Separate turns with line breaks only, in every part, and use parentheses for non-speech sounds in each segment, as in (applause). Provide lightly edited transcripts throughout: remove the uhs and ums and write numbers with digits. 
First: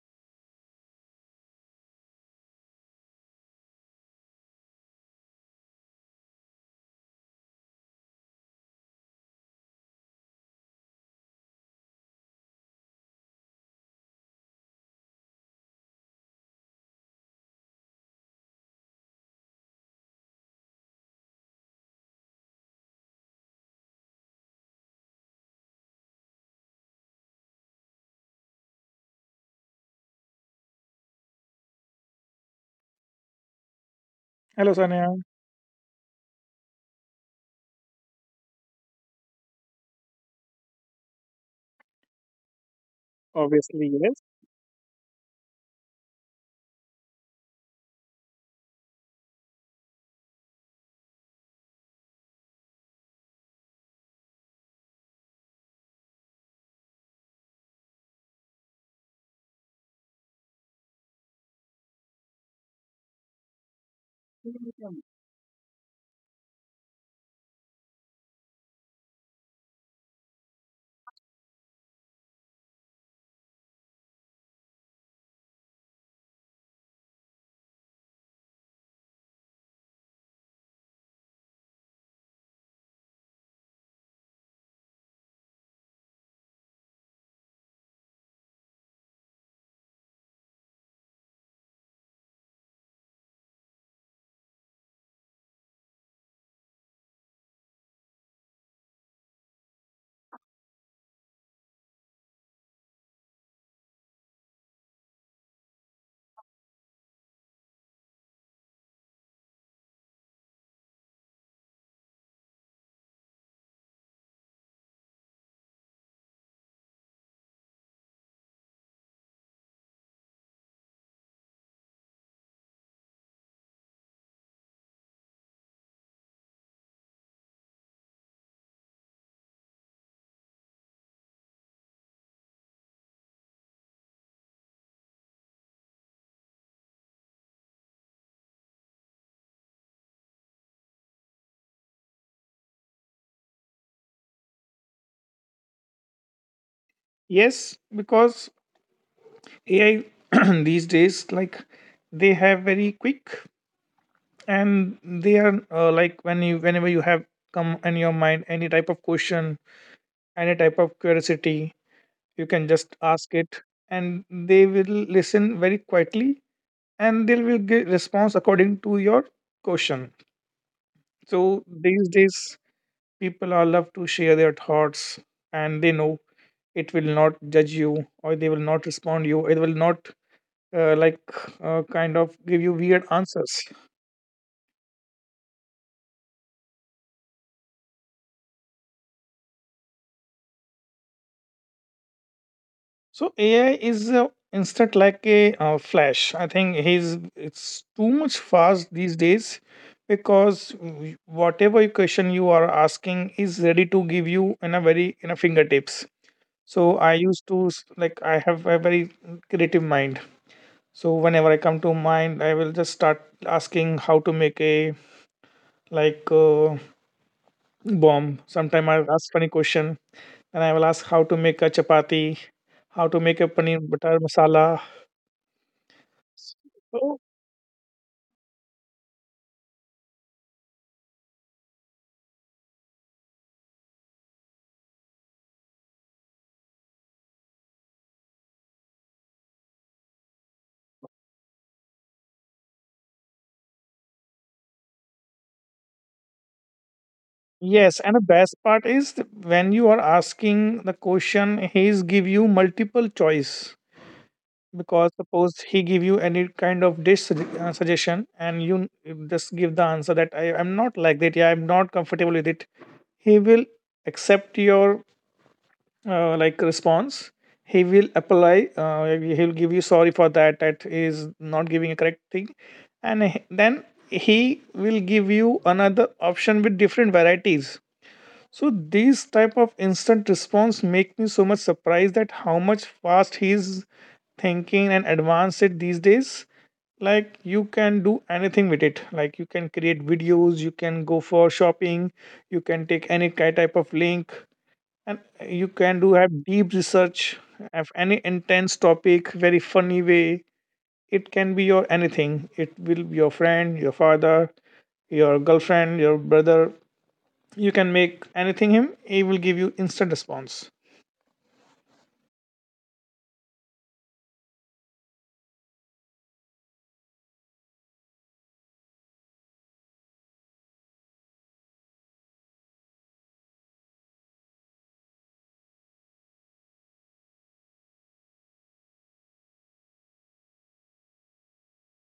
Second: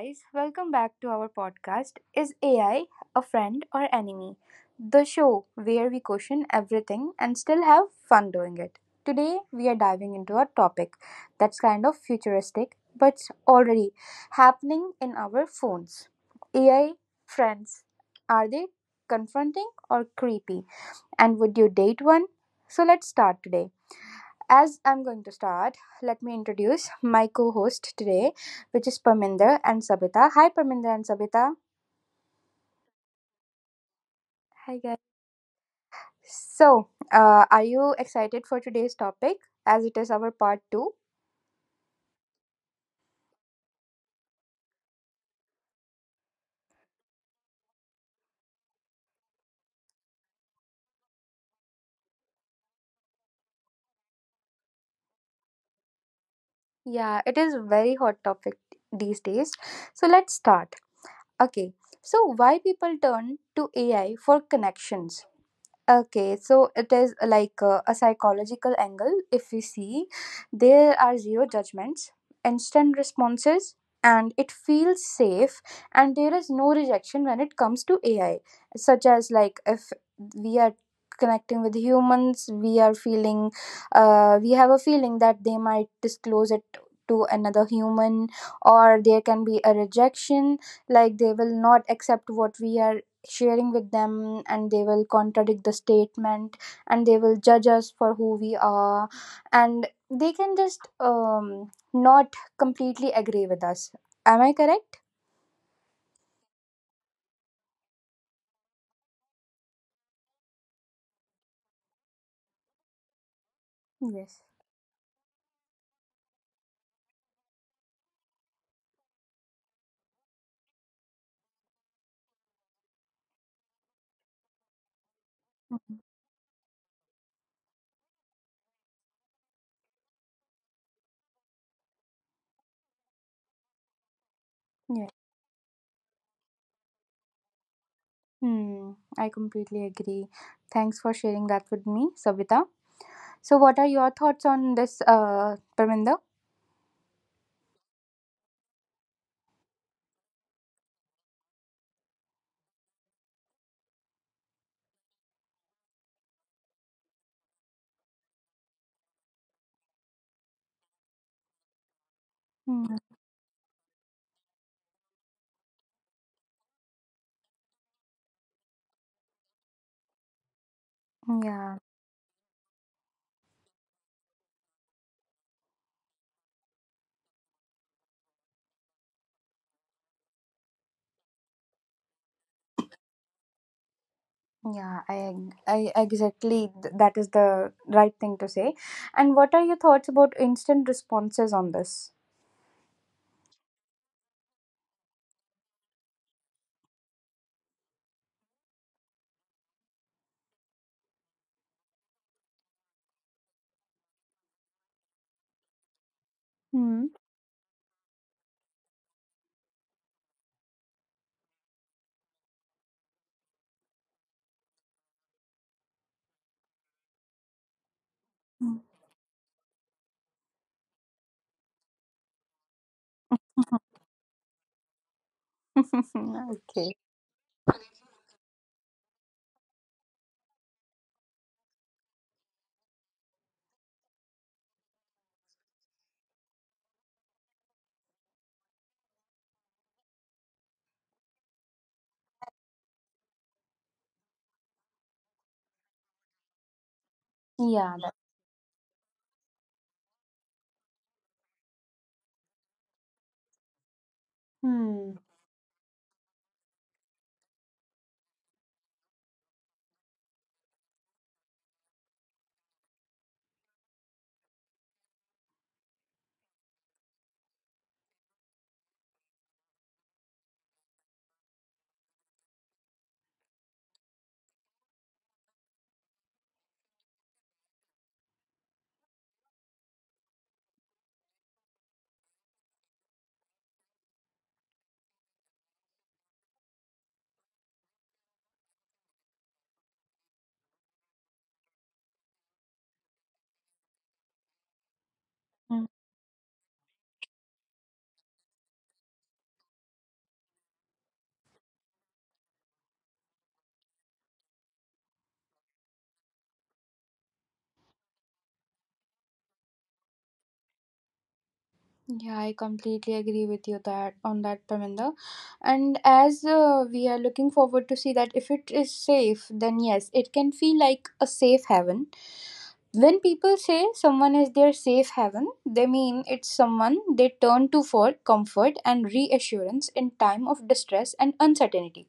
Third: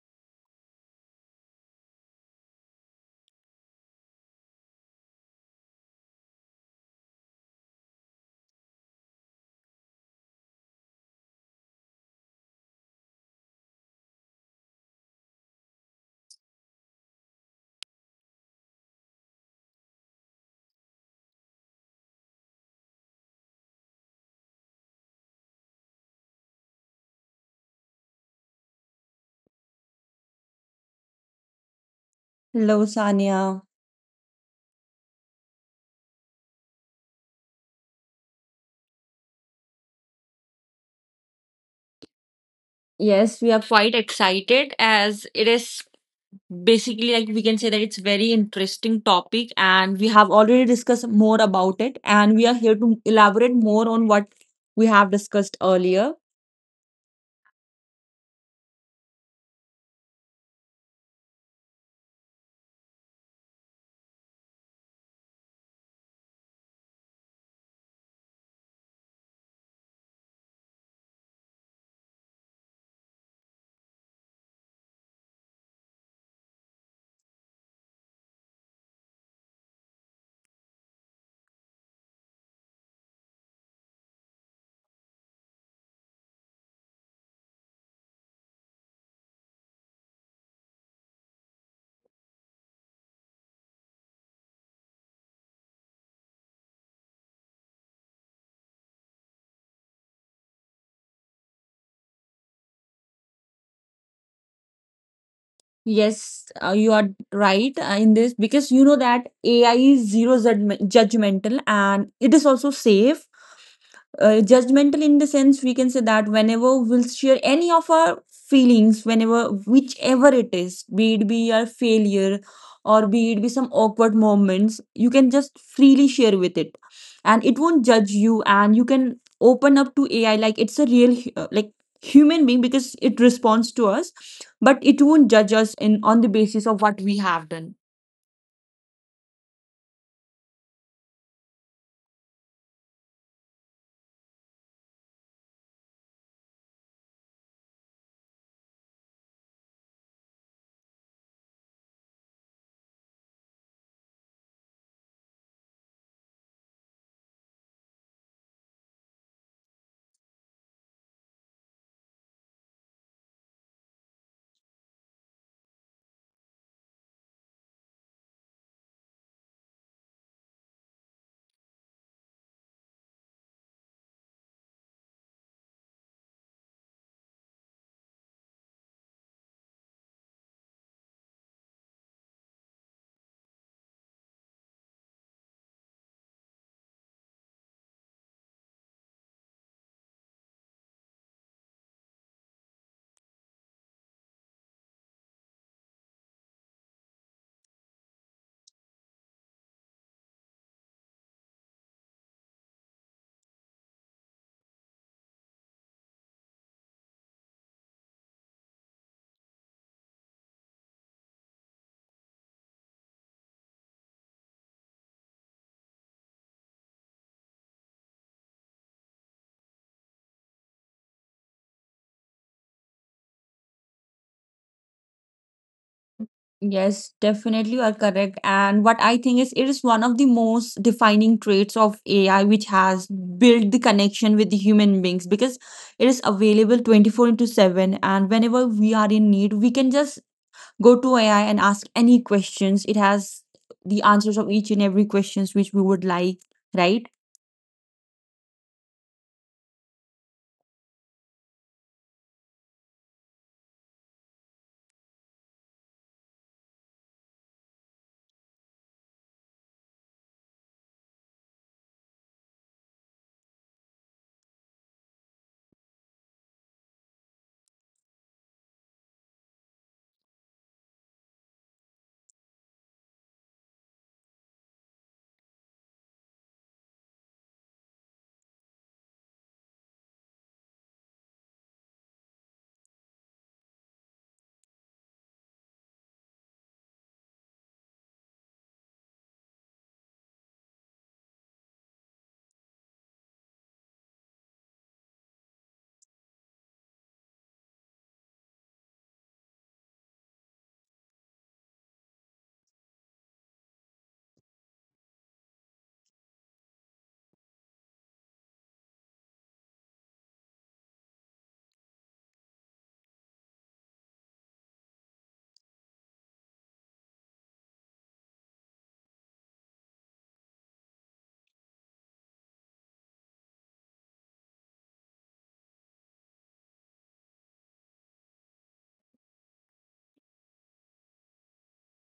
guys, welcome back to our podcast Is AI a Friend or Enemy? The show where we question everything and still have fun doing it. Today, we are diving into a topic that's kind of futuristic but already happening in our phones. AI friends, are they confronting or creepy? And would you date one? So, let's start today. As I'm going to start, let me introduce my co host today, which is Parminder and Sabita. Hi, Parminder and Sabita.
Hello, Sanya.
Hello,
Hi, guys.
Sanya.
So, are you excited for today's topic as it is our part two?
Yes, we are
Obviously,
quite
yes.
excited as it is basically, like, we can say that it's very interesting topic and we have already discussed more about it and we are here to elaborate more on what we have discussed earlier.
Yeah, it is very hot topic these days. So, let's start. Okay. So, why people turn to AI for connections? Okay, so it is like a psychological angle. If we see, there are zero judgments, instant responses, and it feels safe, and there is no rejection when it comes to AI, such as like if we are connecting with humans, we are feeling, we have a feeling that they might disclose it to another human, or there can be a rejection, like they will not accept what we are sharing with them and they will contradict the statement and they will judge us for who we are and they can just not completely agree with us. Am I correct?
Yes, you are right in this because you know that AI is judgmental and it is also safe,
Yes.
judgmental in the sense we can say that whenever we'll share any of our feelings, whenever, whichever it is, be it be our failure or be it be some awkward moments, you can just
Mhm.
freely share with it, and it won't judge you, and you can open up to AI like it's a real human being because it responds to us, but it
Yeah.
won't judge us in on the basis of what we have done.
Hmm, I completely agree. Thanks for sharing that with me, Savita. So what are your thoughts on this, Parminder?
Yes, because AI (clears throat) these days, like they have very quick, and they are like when you whenever you have come in your mind any type of question, any type of curiosity, you can just
Hmm,
ask it, and they will listen very quietly and they will give response according to your question. So
yeah.
these days people are love to share their thoughts, and they know it will not judge you or they will not respond you, it will not like kind of give you weird answers.
Yeah, I exactly that is the right thing to say. And what are your thoughts about instant responses on this?
So AI is instant like a flash, I think he's it's too much fast these days because whatever question you are asking is ready to give you in a very in a fingertips. So
Hmm.
I used to s- like I have a very creative mind, so whenever I come to mind I will just start asking how to make a like bomb. Sometime I ask funny question, and I will ask how to make a chapati, how to make a paneer
(laughs)
butter masala.
Okay.
Yes,
So
definitely you are correct. And what I think is it is one of the most defining traits of AI which has built the connection with the human beings because it is available 24 into 7, and whenever we are in need, we can just go to AI and ask any questions. It has the answers of each and every questions which we would like, right?
yes,
Yeah.
and the best part is when you are asking the question, he's give you multiple choice because
Hmm.
suppose he give you any kind of dish suggestion and you just give the answer that I am not like that, yeah, I'm not comfortable with it. He will accept your like response, he will apply he'll give you sorry for that, that is not giving a correct thing, and then he will give you another option with different varieties. So these type of instant response make me so much surprised that how much fast he's thinking and advanced it these days. Like you can do anything with it, like you can create videos, you can go for shopping, you can take any type of link, and
Mm.
you can do have deep research, have any intense topic very funny way. It can be your anything, it will be your friend, your father, your girlfriend, your brother, you can make anything him, he will give you instant response.
Yeah, I completely agree with you that on that, Paminda. And as we are looking forward to see that if it is safe, then yes, it can feel like a safe haven. When people say someone is their safe haven, they mean it's someone they turn to for comfort and reassurance in time of distress and uncertainty.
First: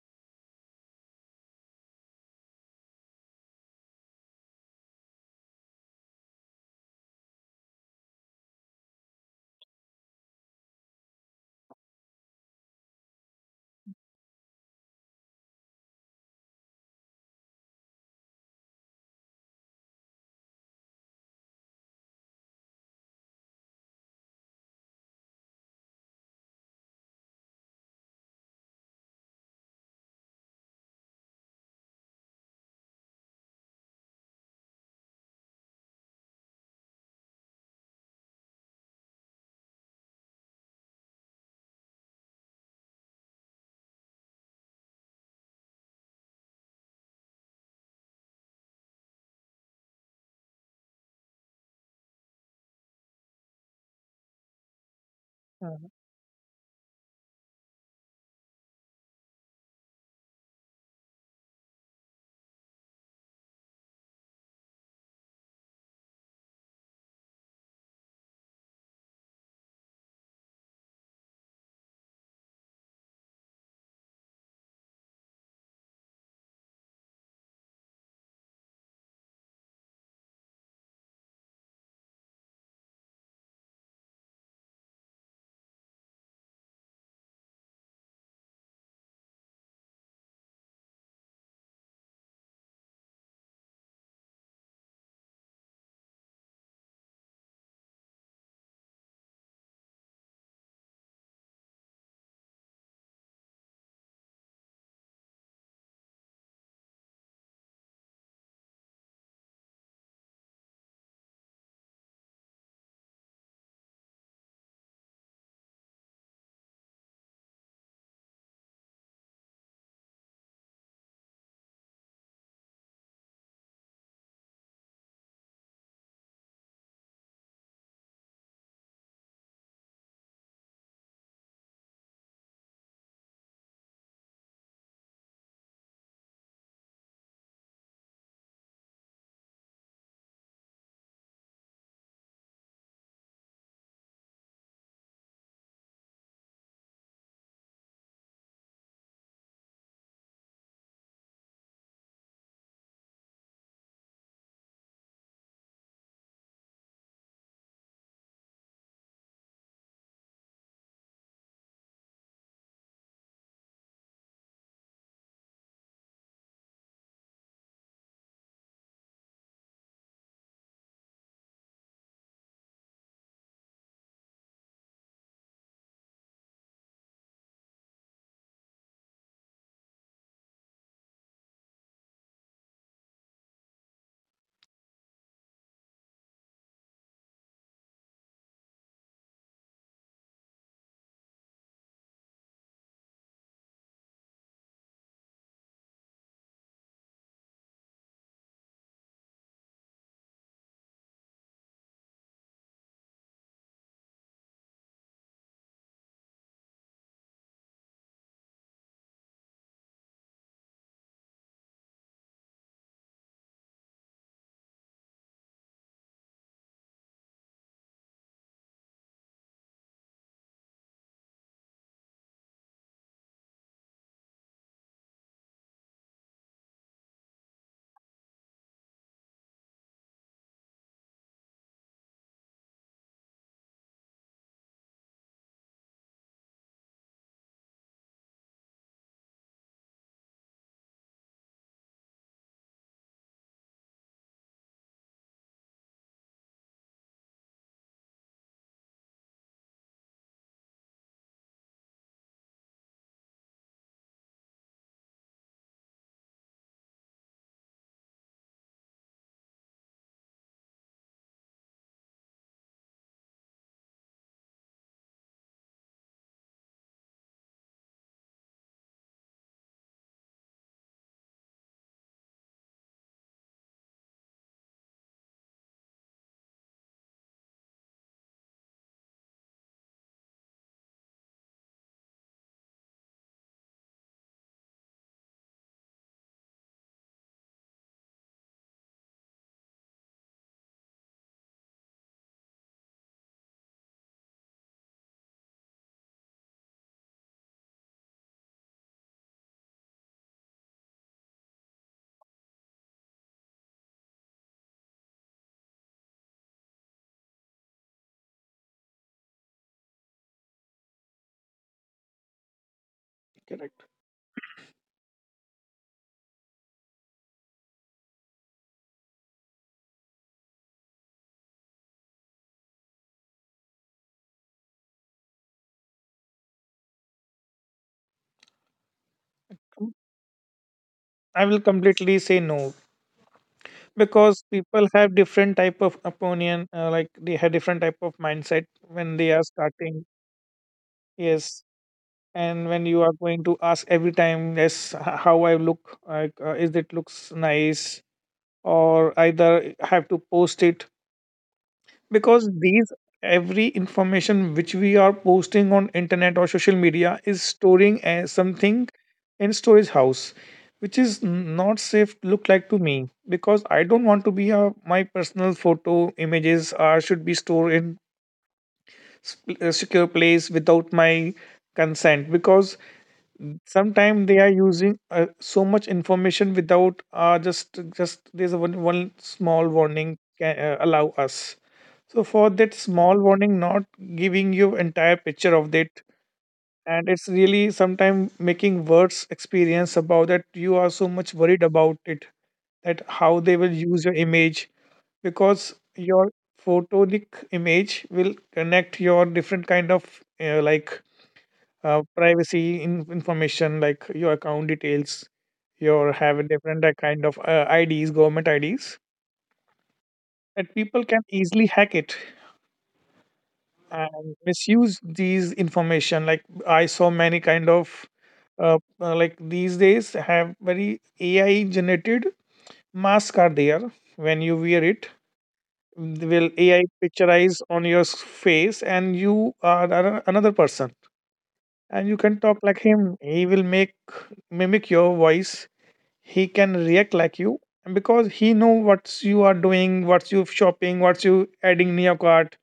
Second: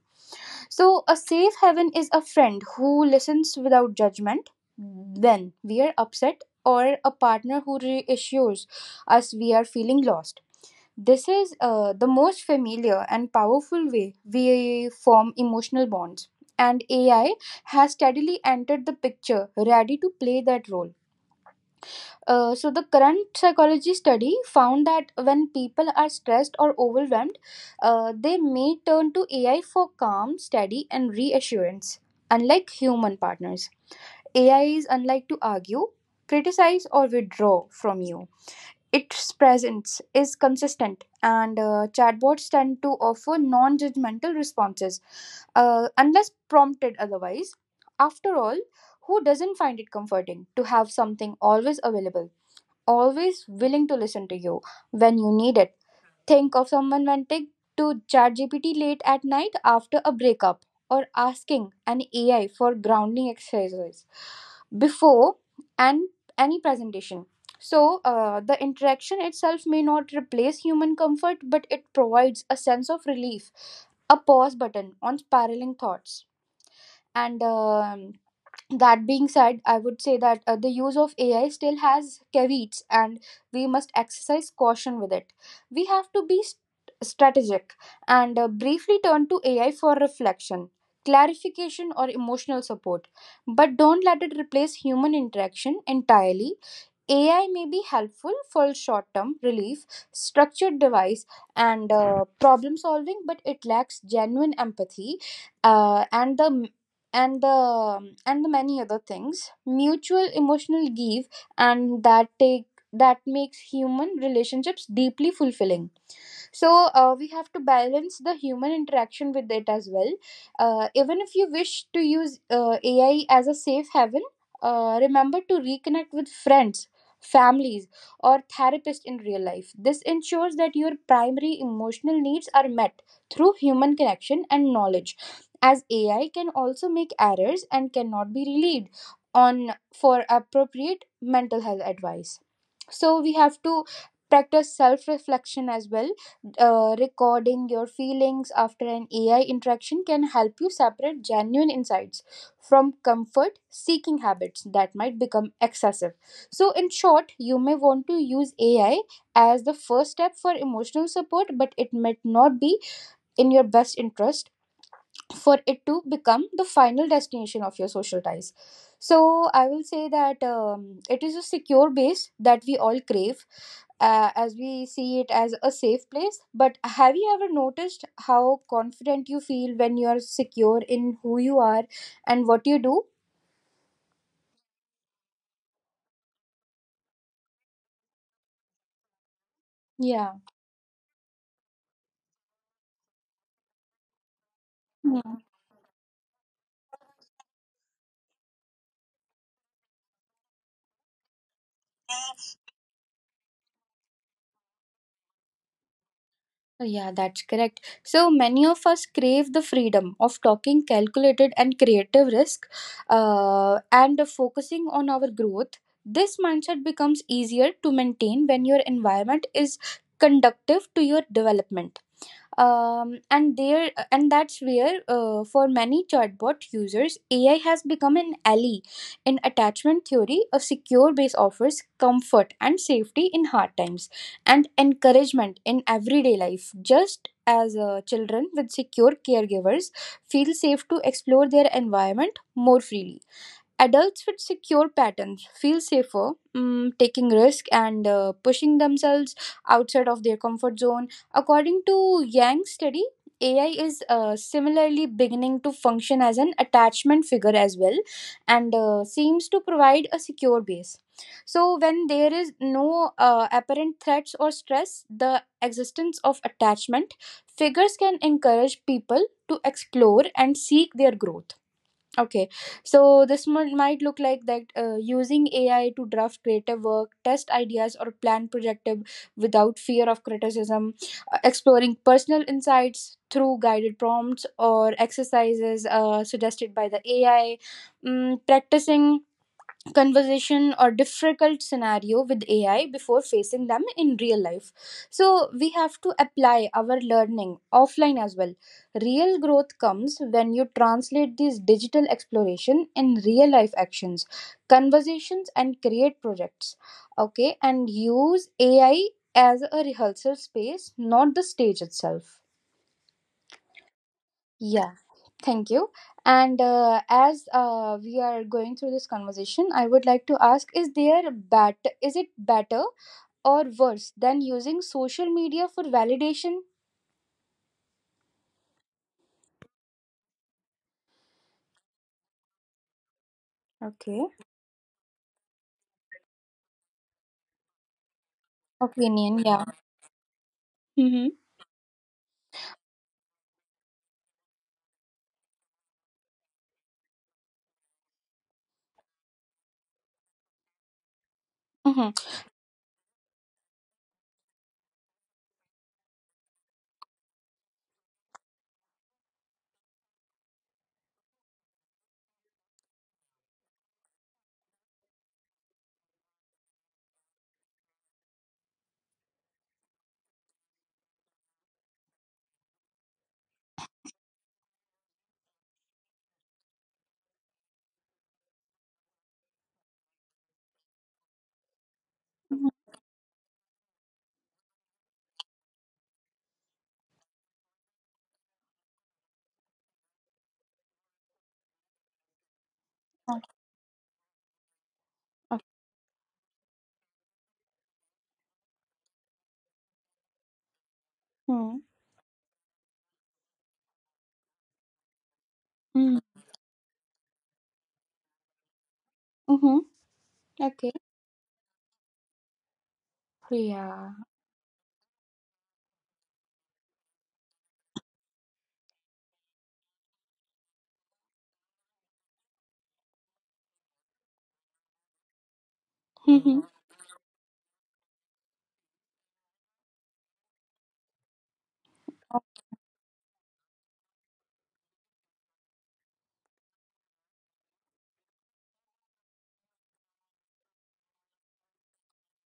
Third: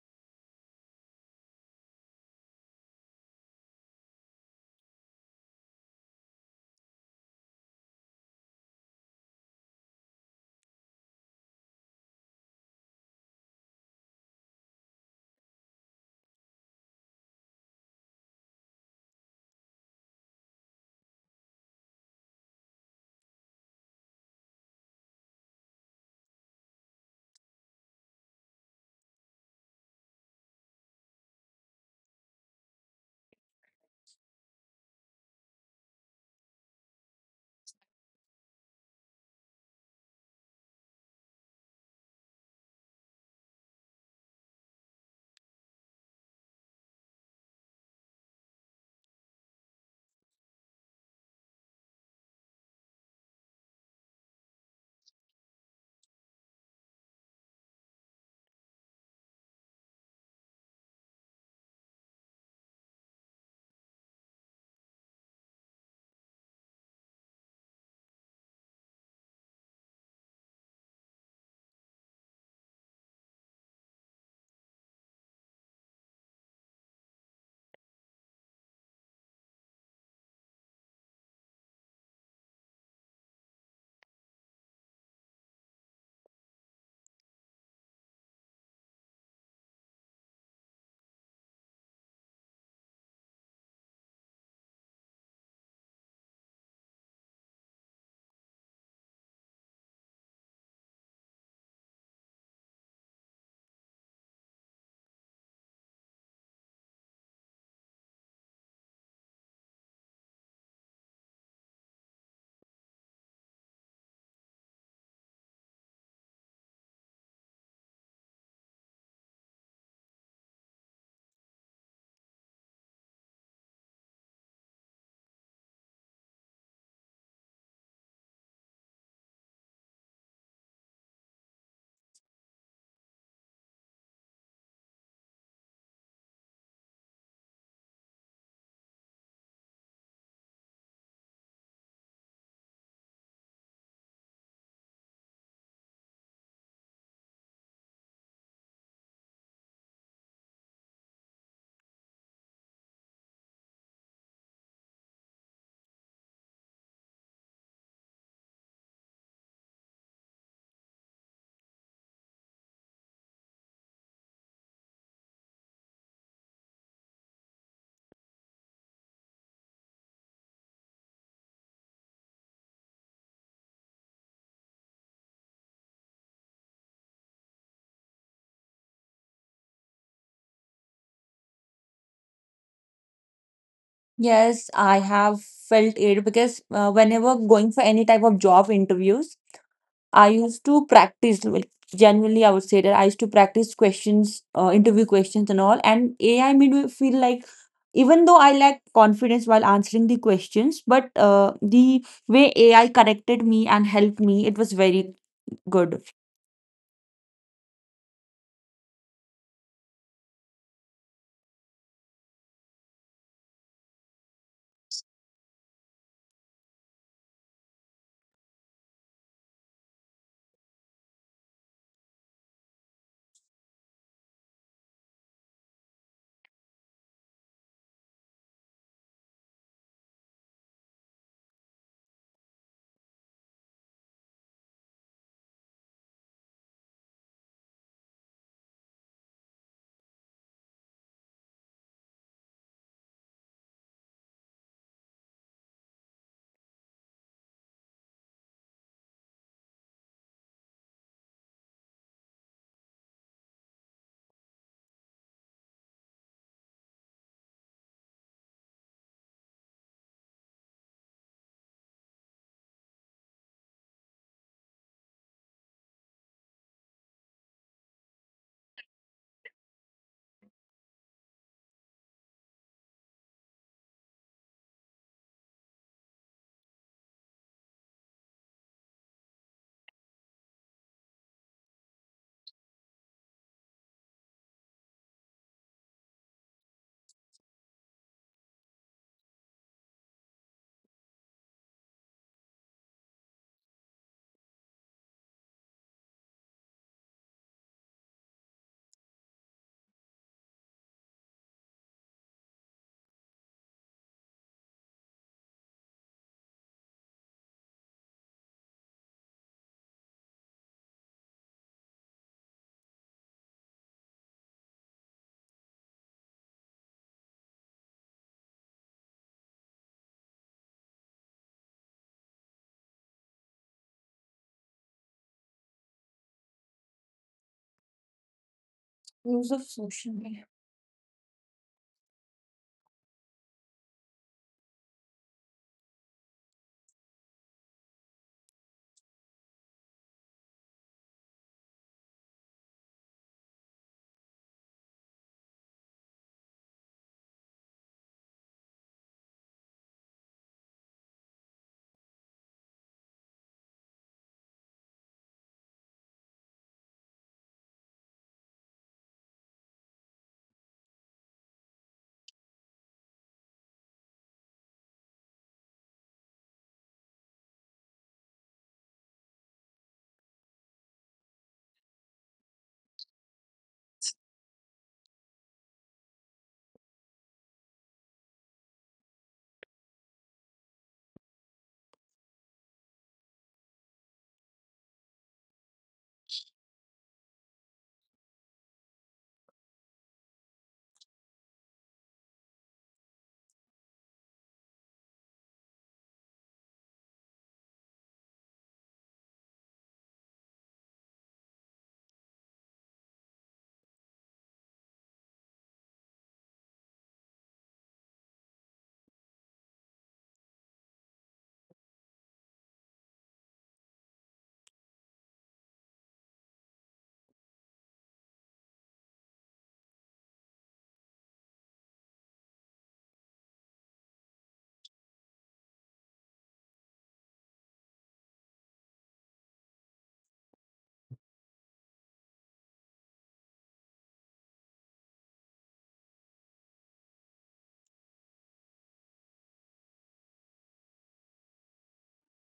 So, a safe haven is a friend who listens without judgment when we are upset, or a partner who reassures us we are feeling lost. This is the most familiar and powerful way we form emotional bonds, and AI has steadily entered the picture, ready to play that role. So the current psychology study found that when people are stressed or overwhelmed, they may turn to AI for calm, steady, and reassurance. Unlike human partners, AI is unlike to argue, criticize, or withdraw from you. Its presence is consistent, and chatbots tend to offer non-judgmental responses, unless prompted otherwise. After all, who doesn't find it comforting to have something always available, always willing to listen to you when you need
Uh,
it? Think of someone venting to ChatGPT late at night after a breakup or asking an AI for grounding exercises before and any presentation. So, the interaction itself may not replace human comfort, but it provides a sense of relief, a pause button on spiraling thoughts. And that being said, I would say that the use of AI still has caveats and we must exercise caution with it. We have to be strategic and briefly turn to AI for reflection, clarification, or emotional support, but don't let it replace human interaction entirely. AI may be helpful for short term relief, structured device, and problem solving, but it lacks genuine empathy uh, and the and the many other things, mutual emotional give and that take that makes human relationships deeply fulfilling. So we have to balance the human interaction with it as well. Even if you wish to use AI as a safe haven, remember to reconnect with friends, families, or therapists in real life. This ensures that your primary emotional needs are met through human connection and knowledge, as AI can also make errors and cannot be relied on for appropriate mental health advice. So we have to practice self reflection as well. Recording your feelings after an AI interaction can help you separate genuine insights from comfort seeking habits that might become excessive. So in short, you may want to use AI as the first step for emotional support, but it might not be in your best interest for it to become the final destination of your social ties. So I will say that it is a secure base that we all crave, as we see it as a safe place. But have you ever noticed how confident you feel when you are secure in who you are and what you do?
Yes, I have felt it because whenever going for any type of job interviews, I
Yeah.
used to practice, like, genuinely, I would say that I used to practice questions, interview questions and all. And AI made me feel like, even though I lacked confidence while answering the questions, but the way AI corrected me and helped me, it was very good.
Yeah, that's correct. So many of us crave the freedom of talking calculated and creative risk and focusing on our growth. This mindset becomes easier to maintain when your environment is conductive to your development. And that's where for many chatbot users AI has become an ally. In attachment theory, a secure base offers comfort and safety in hard times and encouragement in everyday life. Just as children with secure caregivers feel safe to explore their environment more freely, adults with secure patterns feel safer taking risk and pushing themselves outside of their comfort zone. According to Yang's study, AI is similarly beginning to function as an attachment figure as well and seems to provide a secure base. So, when there is no apparent threats or stress, the existence of attachment figures can encourage people to explore and seek their growth. Okay, so this might look like that using AI to draft creative work, test ideas, or plan projective without fear of criticism, exploring personal insights through guided prompts or exercises suggested by the AI, practicing conversation or difficult scenario with AI before facing them in real life. So we have to apply our learning offline as well. Real growth comes when you translate these digital exploration in real life actions, conversations, and create projects. Okay, and use AI as a rehearsal space, not the stage itself.
correct.
Yeah. Thank you. And as we are going through this conversation, I would like to ask: Is there bat? Is it better or worse than using social media for validation?
Use of
Com-
social media.
I will completely say no
Okay.
because people have different type of opinion, like they have different type of mindset when they are
Opinion. Yeah.
starting.
Mm-hmm.
Yes, and when you are going to ask every time yes, how I look like, is it looks nice or either have to post it,
Mm-hmm.
because these every information which we are posting on internet or social media is storing as something in storage house, which is not safe look like to me, because I don't want to be a, my personal photo images are should be stored in a secure place without my consent, because sometimes they are using so much information without just there's a one small warning can allow us. So for that small warning not giving you entire picture of that, and it's really sometimes making worse experience about that, you are so much worried about it, that how
Okay.
they will use your image
Okay.
because your photonic image will connect your different kind of like
Mm-hmm.
privacy in, information like your account details, your have a different kind of IDs, government IDs,
Mm-hmm.
that
Okay.
people can easily hack it
Yeah.
and misuse these information. Like I saw many kind of like these days have very AI generated masks are there. When you wear it, they will
Mm-hmm.
AI picturize on your face and you are another person, and you can talk like him. He will make mimic your voice, he can react like you, because he know what you are doing, what's you shopping, what's you adding in your cart,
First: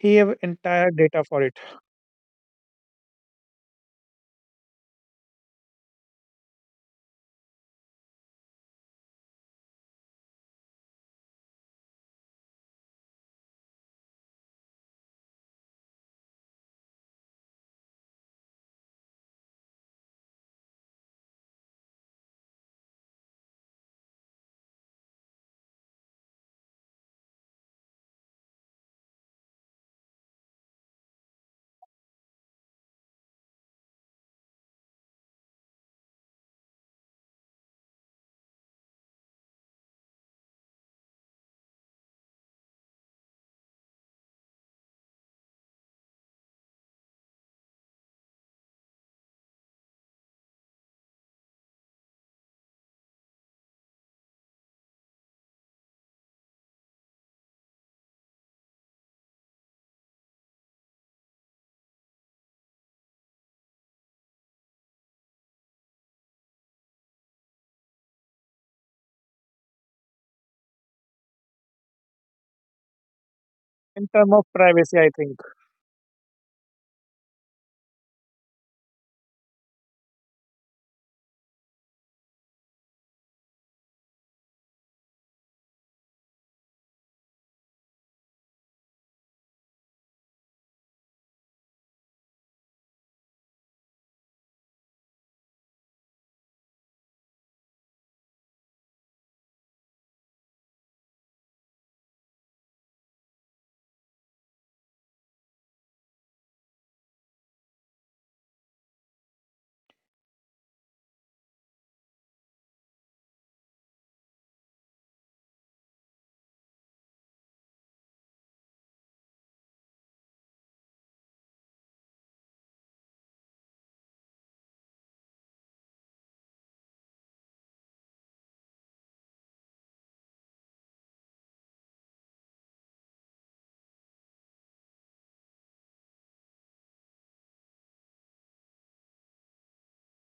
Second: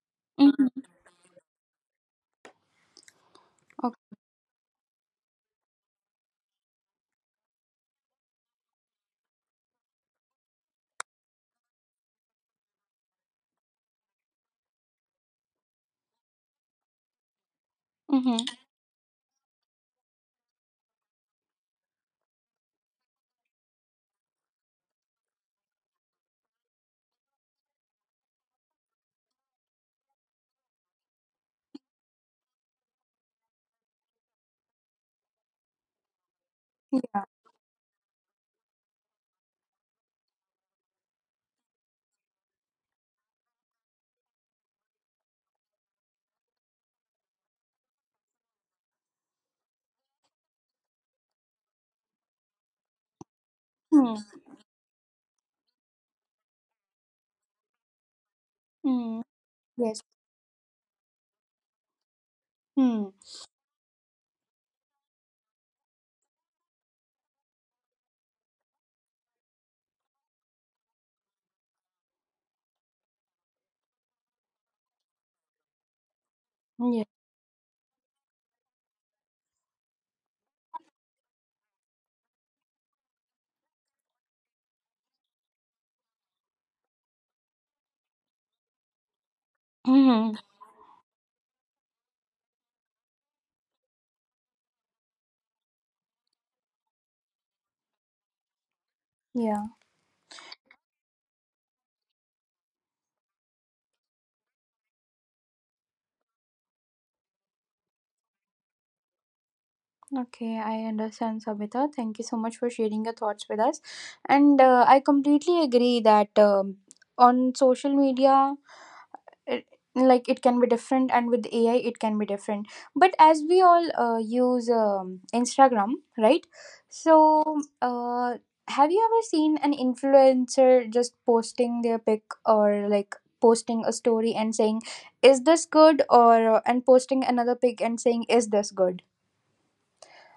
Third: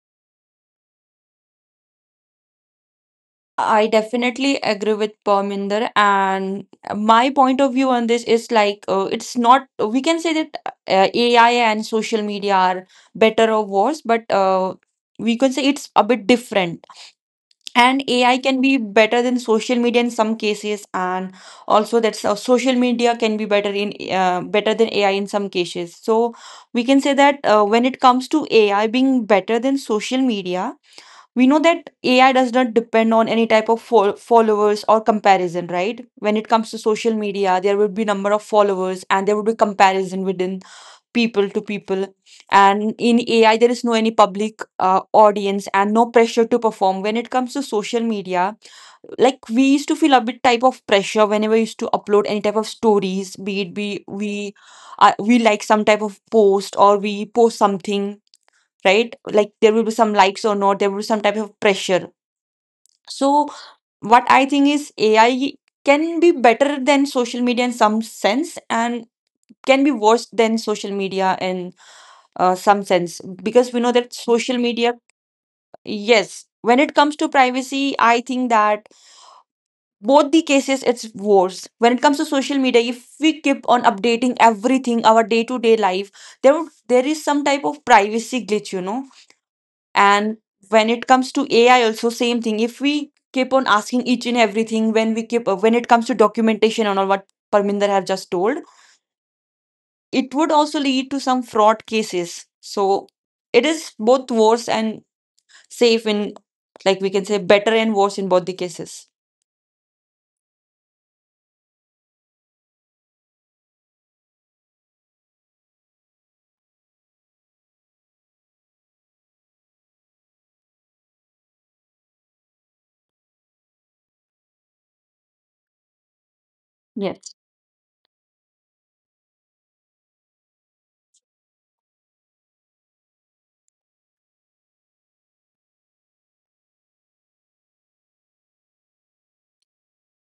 he have entire
Mm-hmm.
data for it.
I
Okay.
definitely agree with Parminder, and my point of view on this is like, it's not, we can say that AI and social media are better or worse, but we can say it's a bit different. And
Mm-hmm.
AI can be better than social media in some cases, and also that social media can be better in, better than AI in some cases. So we can say that when it comes to AI being better than social media, we know that AI does not depend on any type of followers or comparison, right? When it comes to social
Yeah.
media, there would be number of followers and there would be comparison within people to people, and in AI there is no any public audience and no pressure to perform. When it comes to social media, like we used to feel a bit type of pressure whenever we used to upload any type of stories, be it be we, we like some type of post or we post something, right?
Mm-hmm.
Like, there will be
Yes.
some likes or not, there will be some type of pressure.
Mm-hmm.
So, what I think is AI can be better than social media in some sense and can be worse than social media in some sense, because we know
In
that
term of
social media,
privacy, I think.
yes, when it
Yeah.
comes to privacy, I think that both the cases it's worse. When it comes to social media, if we keep on updating everything, our day to day life, there is some type of privacy glitch, you know.
Mm-hmm.
And when it comes to AI also, same thing, if we keep on asking each and everything, when we keep, when it comes to documentation and all, what Parminder have just told,
Yeah.
it would also lead to some fraud cases. So it is both worse and safe in, like we can say, better and worse in both the cases.
Okay, I understand, Sabita. Thank you so much for sharing your thoughts with us. And I completely agree that on social media, it, like it can be different, and with AI, it can be different. But as we all use Instagram, right?
Yes.
So, have you ever seen an influencer just posting their pic or like posting a story and saying, "Is this good?" or and posting another pic and saying, "Is this good?"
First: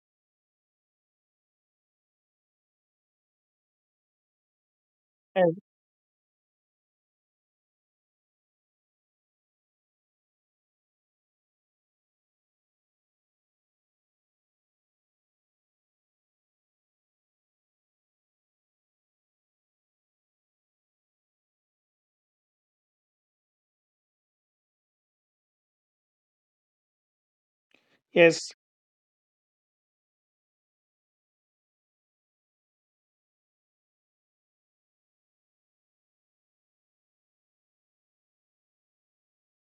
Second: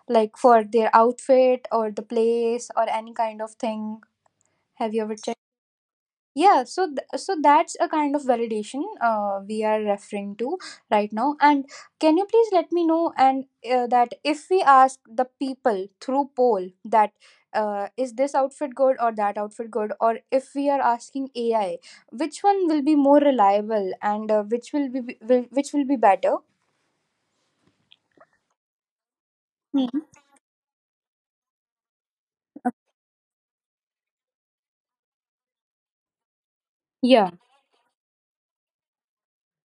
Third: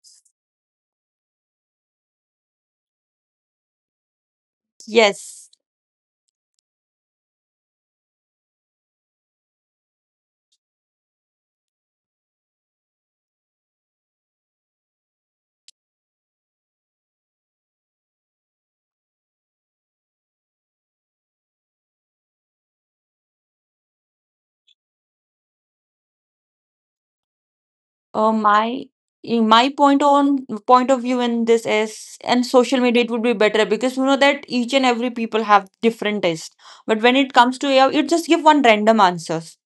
like for their outfit or the place or any kind of thing, have you ever checked?
Yes,
And
Yeah, so so that's a kind of validation we are referring to right now. And can you please let me know and that if we ask the people through poll that is this outfit good or that outfit good, or if we are asking AI, which one will be more reliable and which will be better?
yes.
my in my
Hmm.
point on point of view in this is, and social media it would be better because you know that each and every people have different taste, but when
Yeah.
it comes to AI it just give one random answers.